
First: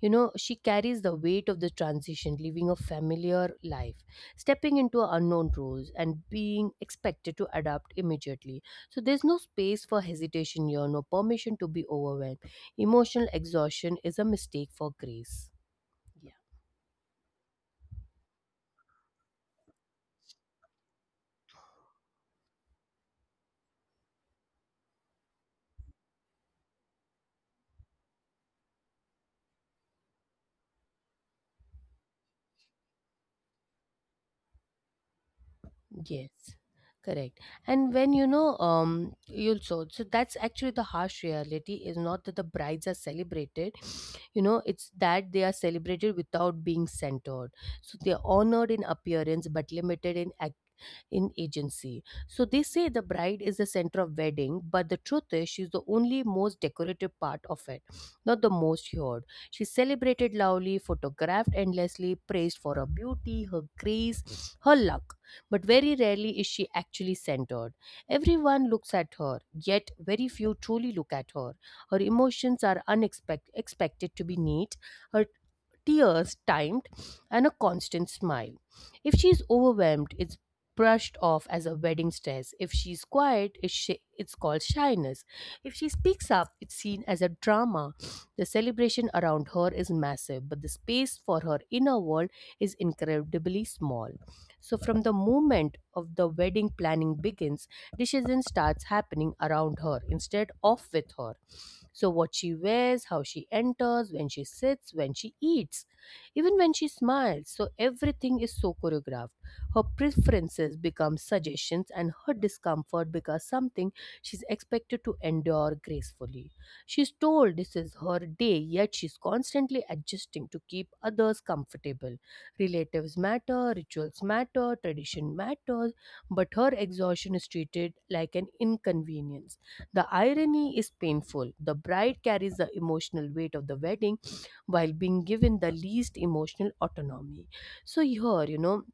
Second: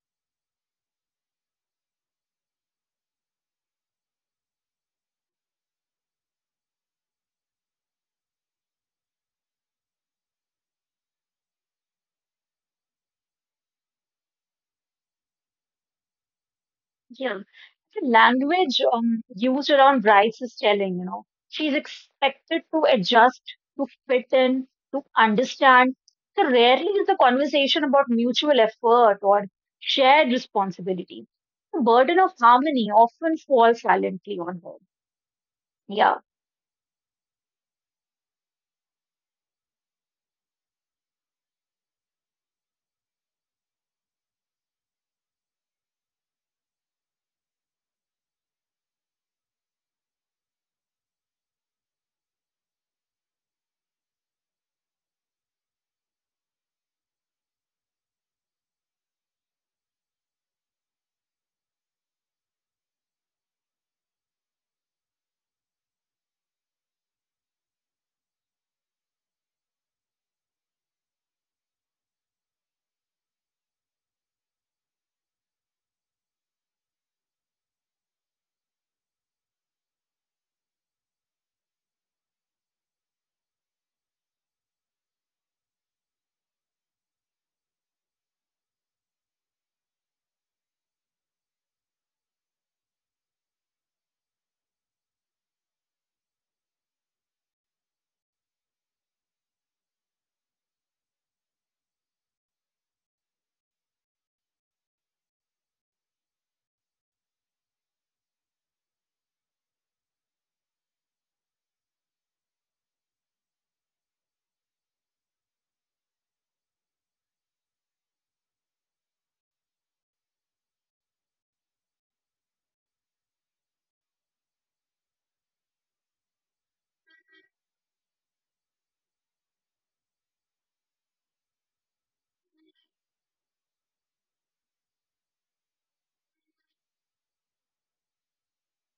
[SPEAKER 1] You know, she carries the weight of the transition, leaving a familiar life, stepping into unknown roles, and being expected to adapt immediately. So there's no space for hesitation here, no permission to be overwhelmed. Emotional exhaustion is a mistake for grace. Yes.
[SPEAKER 2] Yeah, the language used around brides is telling, you know, she's expected to adjust, to fit in, to understand. So rarely is the conversation about mutual effort or shared responsibility. The burden of harmony often falls silently on her. Yeah,
[SPEAKER 1] Yes, correct. And when you know, you'll so so that's actually the harsh reality, is not that the brides are celebrated, you know, it's that they are celebrated without being centered. So they are honored in appearance but limited in act in agency. So they say the bride is the center of wedding, but the truth is she's the only most decorative part of it, not the most heard. She's celebrated loudly, photographed endlessly, praised for her beauty, her grace, her luck but very rarely is she actually centered. Everyone looks at her, yet very few truly look at her. Her emotions are unexpected expected to be neat, her tears timed and a constant smile. If she's overwhelmed, it's brushed off as a wedding stress. If she's quiet, it's called shyness. If she speaks up, it's seen as a drama. The celebration around her is massive, but the space for her inner world is incredibly small. So, from the moment of the wedding planning begins, decision starts happening around her instead of with her. So, what she wears, how she enters, when she sits, when she eats, even when she smiles. So, everything is so choreographed. Her preferences become suggestions, and her discomfort becomes something she's expected to endure gracefully. She's told this is her day, yet she's constantly adjusting to keep others comfortable. Relatives matter, rituals matter, tradition matters but her exhaustion is treated like an inconvenience. The irony is painful. The bride carries the emotional weight of the wedding while being given the least emotional autonomy. So, here,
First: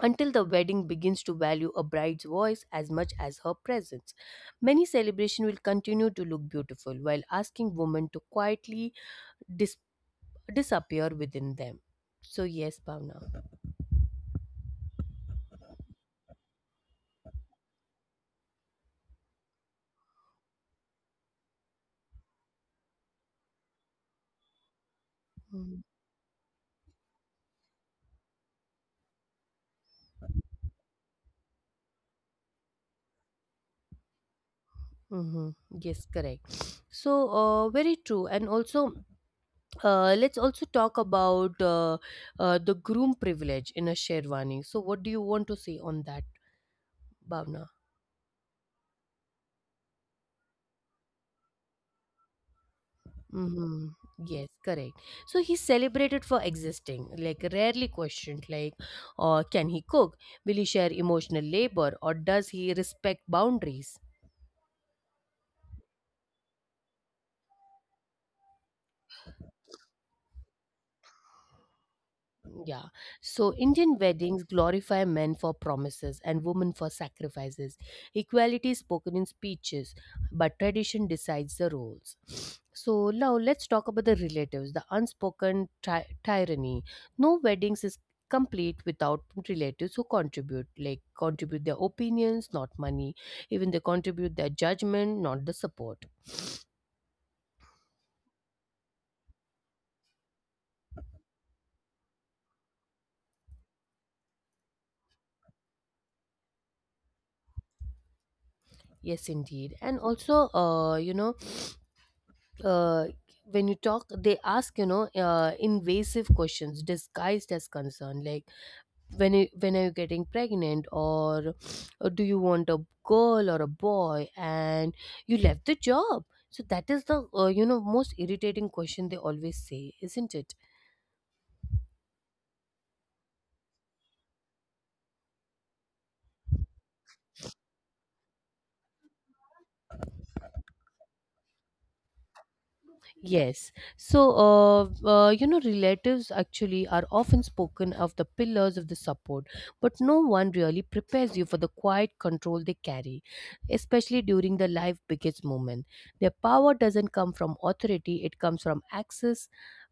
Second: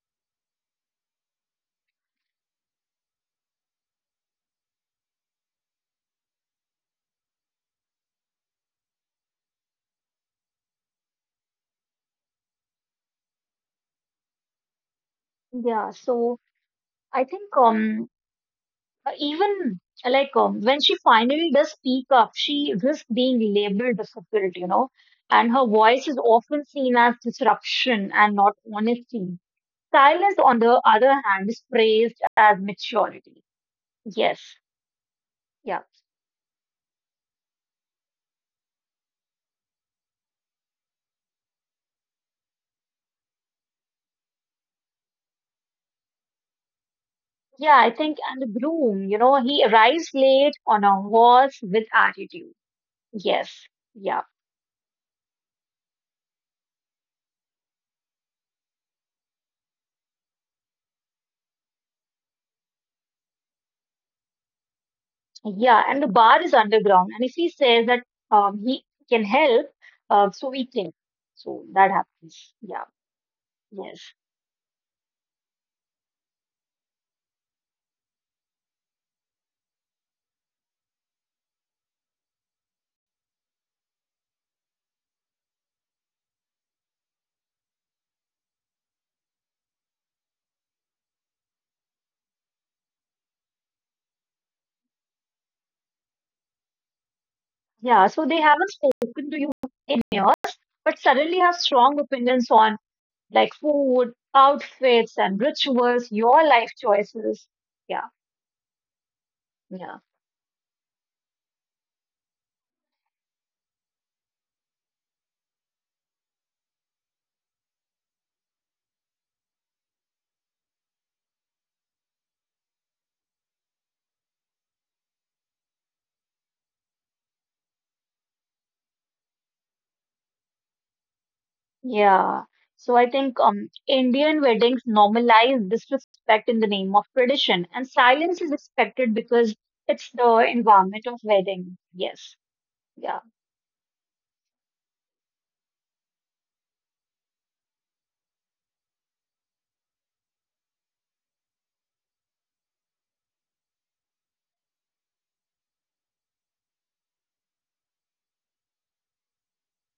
[SPEAKER 1] until the wedding begins to value a bride's voice as much as her presence, many celebrations will continue to look beautiful while asking women to quietly dis- disappear within them. So, yes, Bhavna.
[SPEAKER 2] yeah. So I think, even when she finally does speak up, she risks being labeled difficult, you know, and her
[SPEAKER 1] Hmm.
[SPEAKER 2] voice is often seen as disruption and not honesty. Silence, on the other hand, is praised as maturity. Yes,
[SPEAKER 1] Mm-hmm.
[SPEAKER 2] yeah,
[SPEAKER 1] Yes, correct. So, very true. And also, let's also talk about the groom privilege in a Sherwani. So, what do you want to say on that, Bhavna?
[SPEAKER 2] yeah, I think. And the groom, you know, he arrives late on a horse with attitude. Yes,
[SPEAKER 1] Mm-hmm.
[SPEAKER 2] yeah,
[SPEAKER 1] Yes, correct. So, he's celebrated for existing, like, rarely questioned, like, can he cook? Will he share emotional labor? Or does he respect boundaries?
[SPEAKER 2] yeah, and the bar is underground, and if he says that he can help, so we can. So that happens.
[SPEAKER 1] Yeah.
[SPEAKER 2] Yeah.
[SPEAKER 1] So Indian
[SPEAKER 2] Yes.
[SPEAKER 1] weddings glorify men for promises and women for sacrifices. Equality is spoken in speeches, but tradition decides the roles. So now let's talk about the relatives, the unspoken tyranny. No weddings is complete without relatives who contribute, like contribute their opinions, not money. Even they contribute their judgment, not the support.
[SPEAKER 2] Yeah. So they haven't spoken to you in years, but suddenly have strong opinions on like food, outfits, and rituals, your life choices. Yeah.
[SPEAKER 1] Yes, indeed. And
[SPEAKER 2] Yeah.
[SPEAKER 1] also, uh, when you talk they ask invasive questions disguised as concern like when are you getting pregnant or do you want a girl or a boy and you left the job so that is the most irritating question they always say isn't it.
[SPEAKER 2] Yeah. So I think Indian weddings normalize disrespect in the name of tradition, and silence is expected because it's the environment of wedding. Yes. Yeah.
[SPEAKER 1] Yes. So, relatives actually are often spoken of the pillars of the support, but no one really prepares you for the quiet control they carry, especially during the life biggest moment. Their power doesn't come from authority, it comes from access,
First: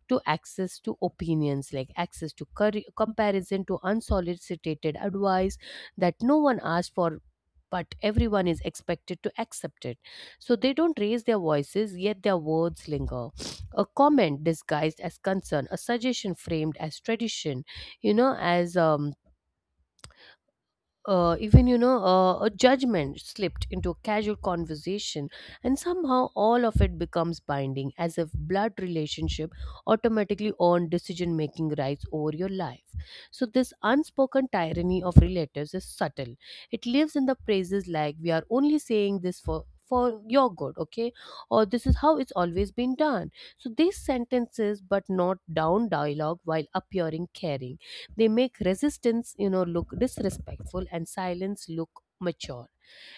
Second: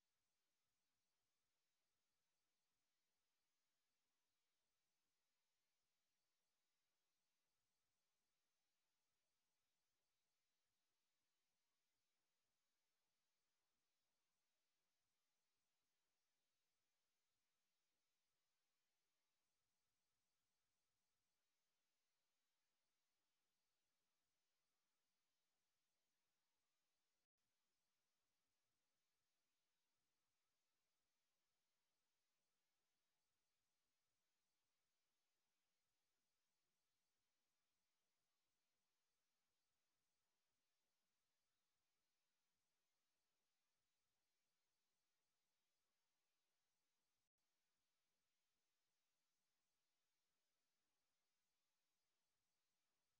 [SPEAKER 1] to access to opinions like access to comparison to unsolicited advice that no one asked for but everyone is expected to accept it. So they don't raise their voices yet their words linger, a comment disguised as concern, a suggestion framed as tradition, you know as even you know a judgment slipped into a casual conversation, and somehow all of it becomes binding as if blood relationship automatically own decision making rights over your life. So this unspoken tyranny of relatives is subtle, it lives in the phrases like we are only saying this for your good, okay, or this is how it's always been done. So these sentences but not down dialogue while appearing caring, they make resistance, look disrespectful and silence look mature.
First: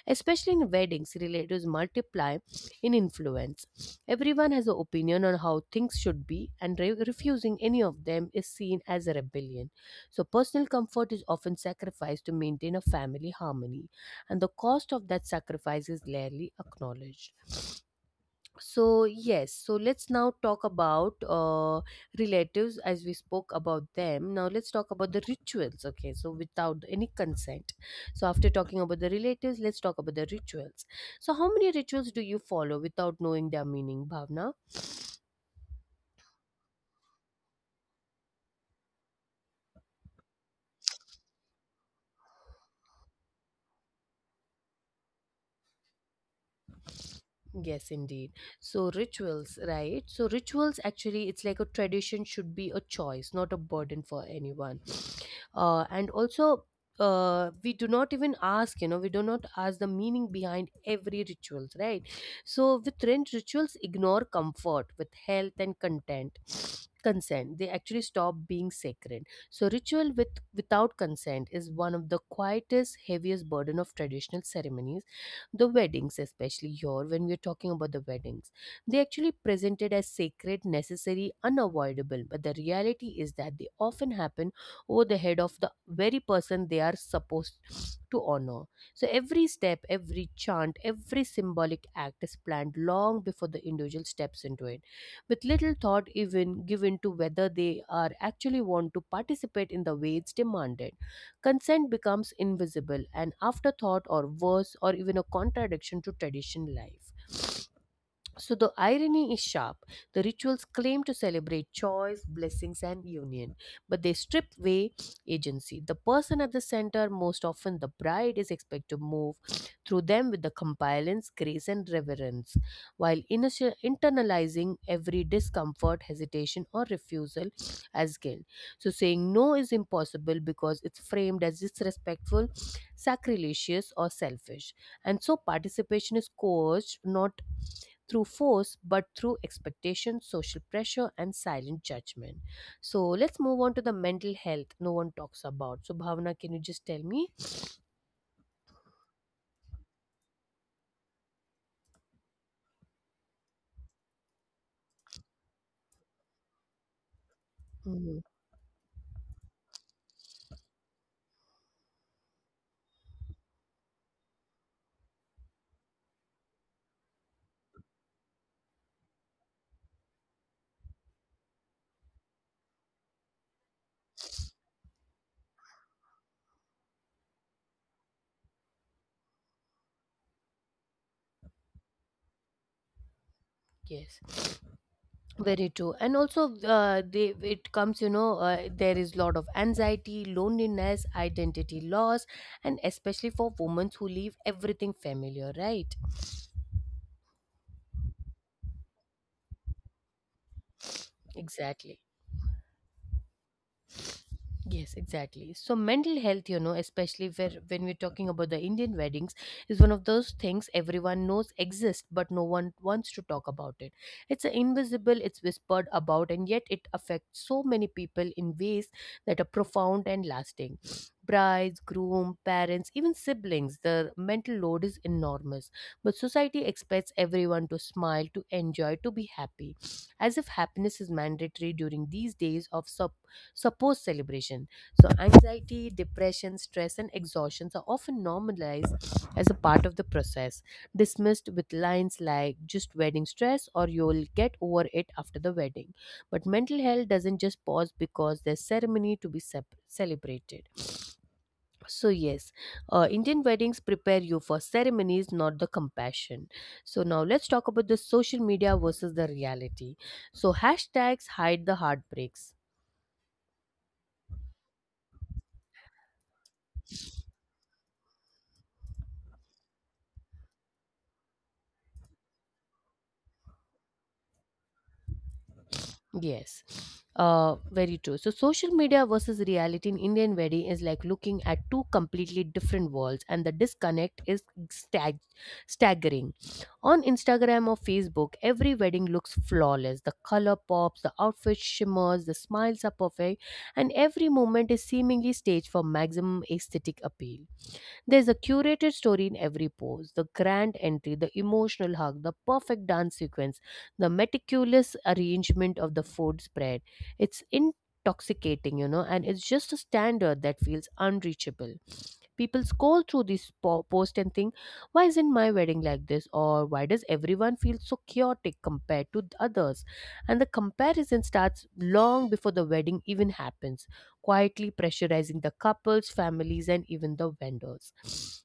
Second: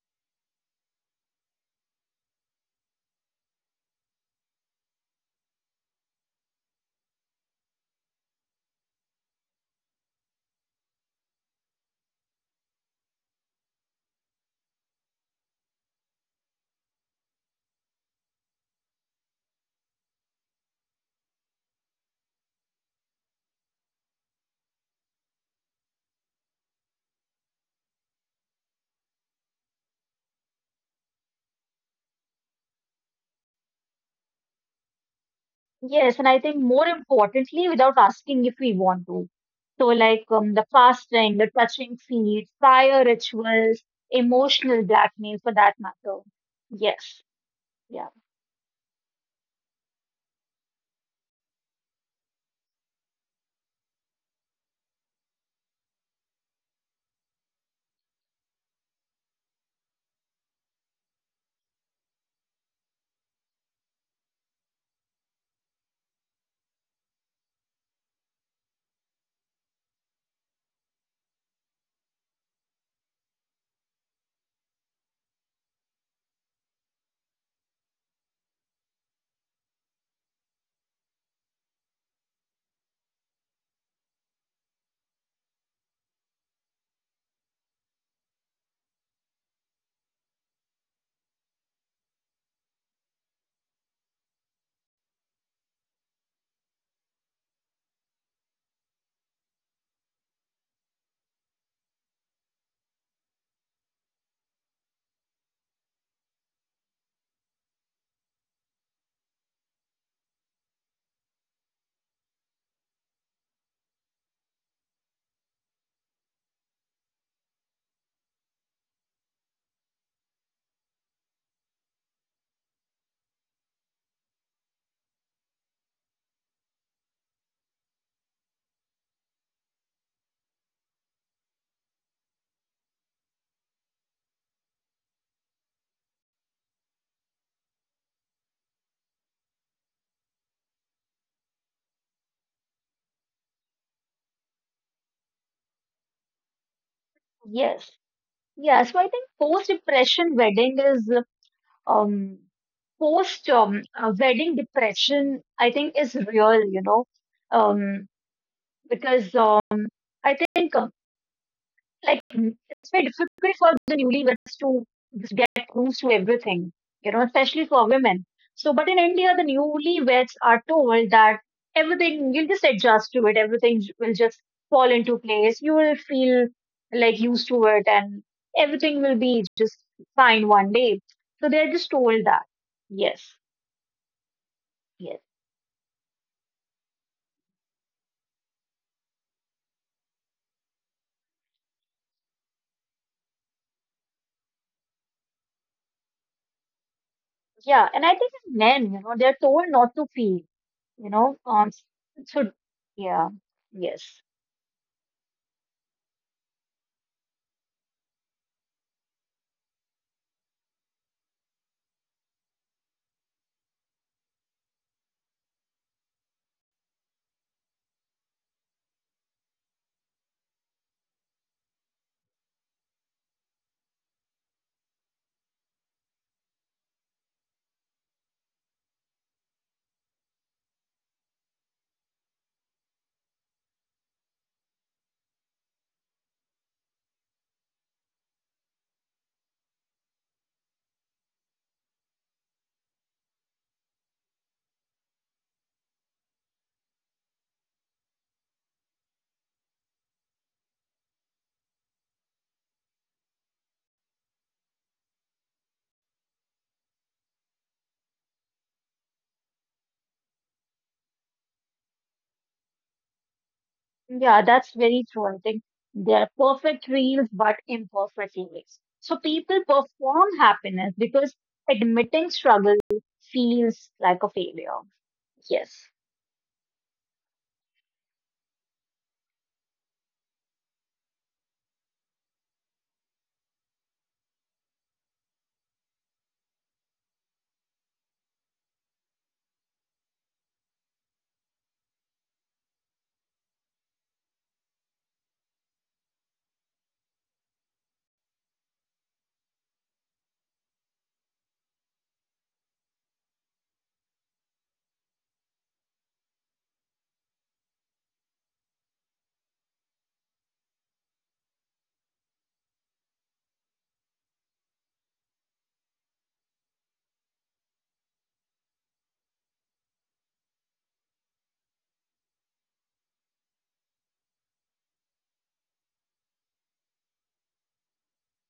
[SPEAKER 1] Especially in weddings, relatives multiply in influence. Everyone has an opinion on how things should be, and refusing any of them is seen as a rebellion. So, personal comfort is often sacrificed to maintain a family harmony, and the cost of that sacrifice is rarely acknowledged. So yes, so let's now talk about relatives. As we spoke about them, now let's talk about the rituals, okay, so without any consent. So after talking about the relatives, let's talk about the rituals. So how many rituals do you follow without knowing their meaning, Bhavna?
[SPEAKER 2] Yes, and I think more importantly, without asking if we want to. So, like the fasting, the touching feet, fire rituals, emotional blackmail for that matter. Yes,
[SPEAKER 1] Yes,
[SPEAKER 2] yeah,
[SPEAKER 1] indeed. So rituals, right, so rituals actually it's like a tradition should be a choice not a burden for anyone. And also, we do not even ask, we do not ask the meaning behind every rituals, right? So with rent rituals ignore comfort, with health and content consent, they actually stop being sacred. So ritual with without consent is one of the quietest heaviest burden of traditional ceremonies. The weddings, especially here when we're talking about the weddings, they actually presented as sacred, necessary, unavoidable, but the reality is that they often happen over the head of the very person they are supposed to honor. So every step, every chant, every symbolic act is planned long before the individual steps into it, with little thought even given to whether they are actually want to participate in the way it's demanded. Consent becomes invisible, an afterthought or worse, or even a contradiction to tradition life. So the irony is sharp. The rituals claim to celebrate choice, blessings, and union, but they strip away agency. The person at the center, most often the bride, is expected to move through them with the compliance, grace, and reverence, while internalizing every discomfort, hesitation, or refusal as guilt. So saying no is impossible because it's framed as disrespectful, sacrilegious, or selfish, and so participation is coerced, not through force but through expectation, social pressure, and silent judgment. So let's move on to the mental health no one talks about. So, Bhavna, can you just tell me?
[SPEAKER 2] yes, yeah. So, I think post depression wedding is um, post wedding depression, I think, is real, you know, um,
[SPEAKER 1] Mhm.
[SPEAKER 2] because I think like it's very difficult for the newlyweds to just get used to everything, you know, especially for women. So, but in India, the newlyweds are told that everything you'll just adjust to it, everything will just fall into place, you will feel like used to it, and everything will be just fine one day. So, they're just told that, yes,
[SPEAKER 1] Yes,
[SPEAKER 2] yes,
[SPEAKER 1] very true. And also, it comes, there is lot of anxiety, loneliness, identity loss, and especially for women who leave everything familiar, right?
[SPEAKER 2] yeah. And I think in men, you know, they're told not to feel, you know,
[SPEAKER 1] Exactly.
[SPEAKER 2] so yeah, yes.
[SPEAKER 1] Yes, exactly. So mental health, especially where when we're talking about the Indian weddings, is one of those things everyone knows exists, but no one wants to talk about it. It's a invisible, it's whispered about, and yet it affects so many people in ways that are profound and lasting. Brides, groom, parents, even siblings, the mental load is enormous. But society expects everyone to smile, to enjoy, to be happy, as if happiness is mandatory during these days of Suppose celebration. So, anxiety, depression, stress, and exhaustions are often normalized as a part of the process, dismissed with lines like just wedding stress or you'll get over it after the wedding. But mental health doesn't just pause because there's ceremony to be celebrated. So, yes, Indian weddings prepare you for ceremonies, not the compassion. So, now let's talk about the social media versus the reality. So, hashtags hide the heartbreaks.
[SPEAKER 2] Yeah, that's very true. I think they're perfect reels, but imperfect lyrics. So people perform happiness because admitting struggle feels like a failure. Yes.
[SPEAKER 1] Yes, very true. So, social media versus reality in Indian wedding is like looking at two completely different worlds, and the disconnect is stag- staggering. On Instagram or Facebook, every wedding looks flawless. The color pops, the outfit shimmers, the smiles are perfect, and every moment is seemingly staged for maximum aesthetic appeal. There's a curated story in every pose, the grand entry, the emotional hug, the perfect dance sequence, the meticulous arrangement of the food spread. It's intoxicating, you know, and it's just a standard that feels unreachable. People scroll through this post and think, why isn't my wedding like this? Or why does everyone feel so chaotic compared to the others? And the comparison starts long before the wedding even happens, quietly pressurizing the couples, families, and even the vendors.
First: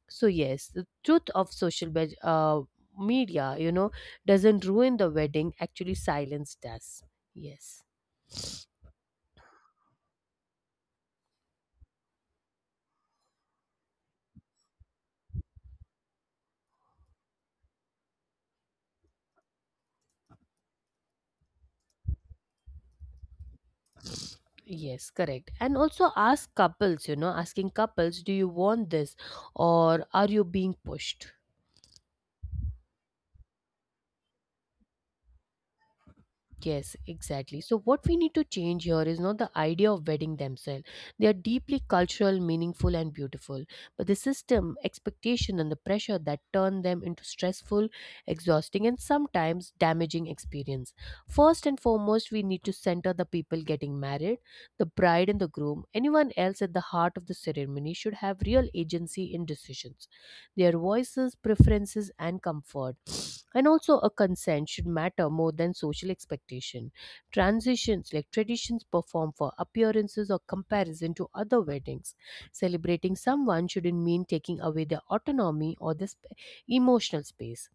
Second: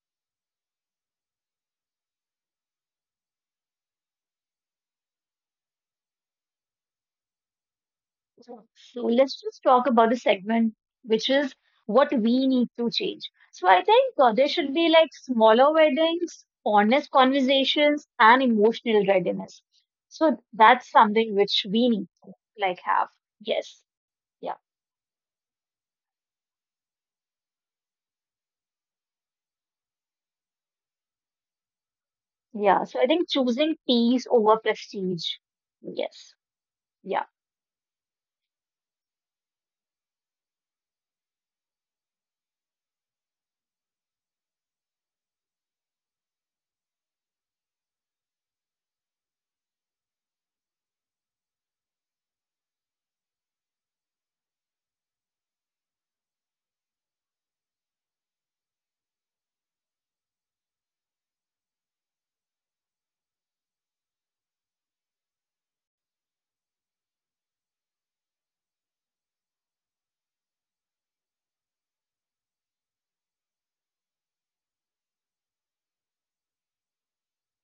[SPEAKER 1] So, yes, the truth of social media, you know, doesn't ruin the wedding, actually, silence does. Yes.
[SPEAKER 2] So so let's just talk about the segment, which is what we need to change. So I think there should be like smaller weddings, honest conversations, and emotional readiness. So that's something which we need to like have. Yes. Yeah.
[SPEAKER 1] Yes, correct. And also ask couples, you know, asking couples, do you want this or are you being pushed?
[SPEAKER 2] Yeah, so I think choosing peace over prestige. Yes.
[SPEAKER 1] Yes,
[SPEAKER 2] Yeah.
[SPEAKER 1] exactly. So, what we need to change here is not the idea of wedding themselves. They are deeply cultural, meaningful, and beautiful. But the system, expectation, and the pressure that turn them into stressful, exhausting, and sometimes damaging experience. First and foremost, we need to center the people getting married, the bride and the groom. Anyone else at the heart of the ceremony should have real agency in decisions. Their voices, preferences, and comfort and also a consent should matter more than social expectation, transitions like traditions perform for appearances or comparison to other weddings. Celebrating someone shouldn't mean taking away their autonomy or this emotional space.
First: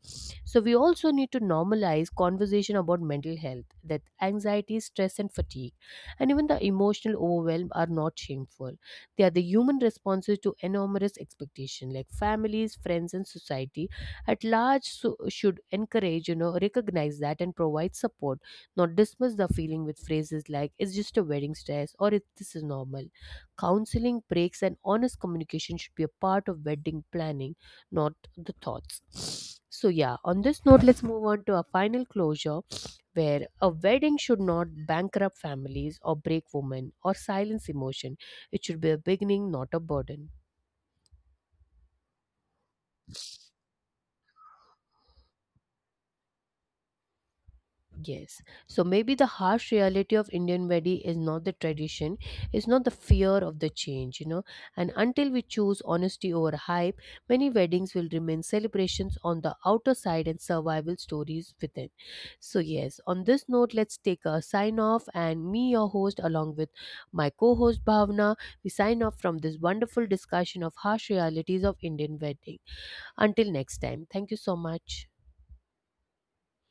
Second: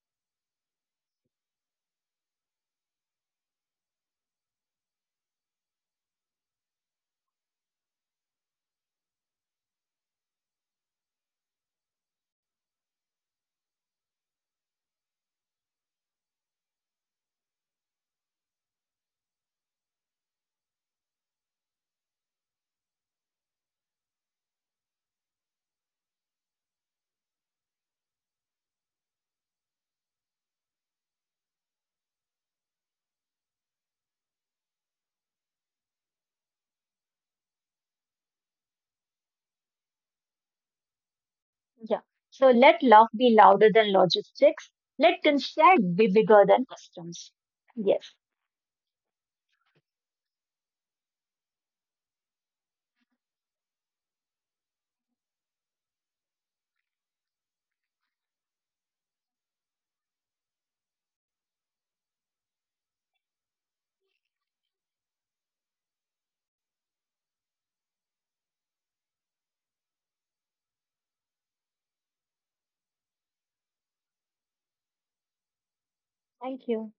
[SPEAKER 1] So we also need to normalize conversation about mental health, that anxiety, stress and fatigue and even the emotional overwhelm are not shameful. They are the human responses to enormous expectation like families, friends and society at large. So, should encourage, recognize that and provide support, not dismiss the feeling with phrases like it's just a wedding stress or it, this is normal. Counseling, breaks, and honest communication should be a part of wedding planning, not the thoughts. So, yeah, on this note, let's move on to our final closure where a wedding should not bankrupt families or break women or silence emotion. It should be a beginning, not a burden.
[SPEAKER 2] Yeah. So let love be louder than logistics. Let consent be bigger than customs. Yes.
[SPEAKER 1] Yes. So maybe the harsh reality of Indian wedding is not the tradition, it's not the fear of the change, you know. And until we choose honesty over hype, many weddings will remain celebrations on the outer side and survival stories within. So, yes, on this note, let's take a sign off. And me, your host, along with my co host Bhavna, we sign off from this wonderful discussion of harsh realities of Indian wedding. Until next time, thank you so much.
[SPEAKER 2] Thank you.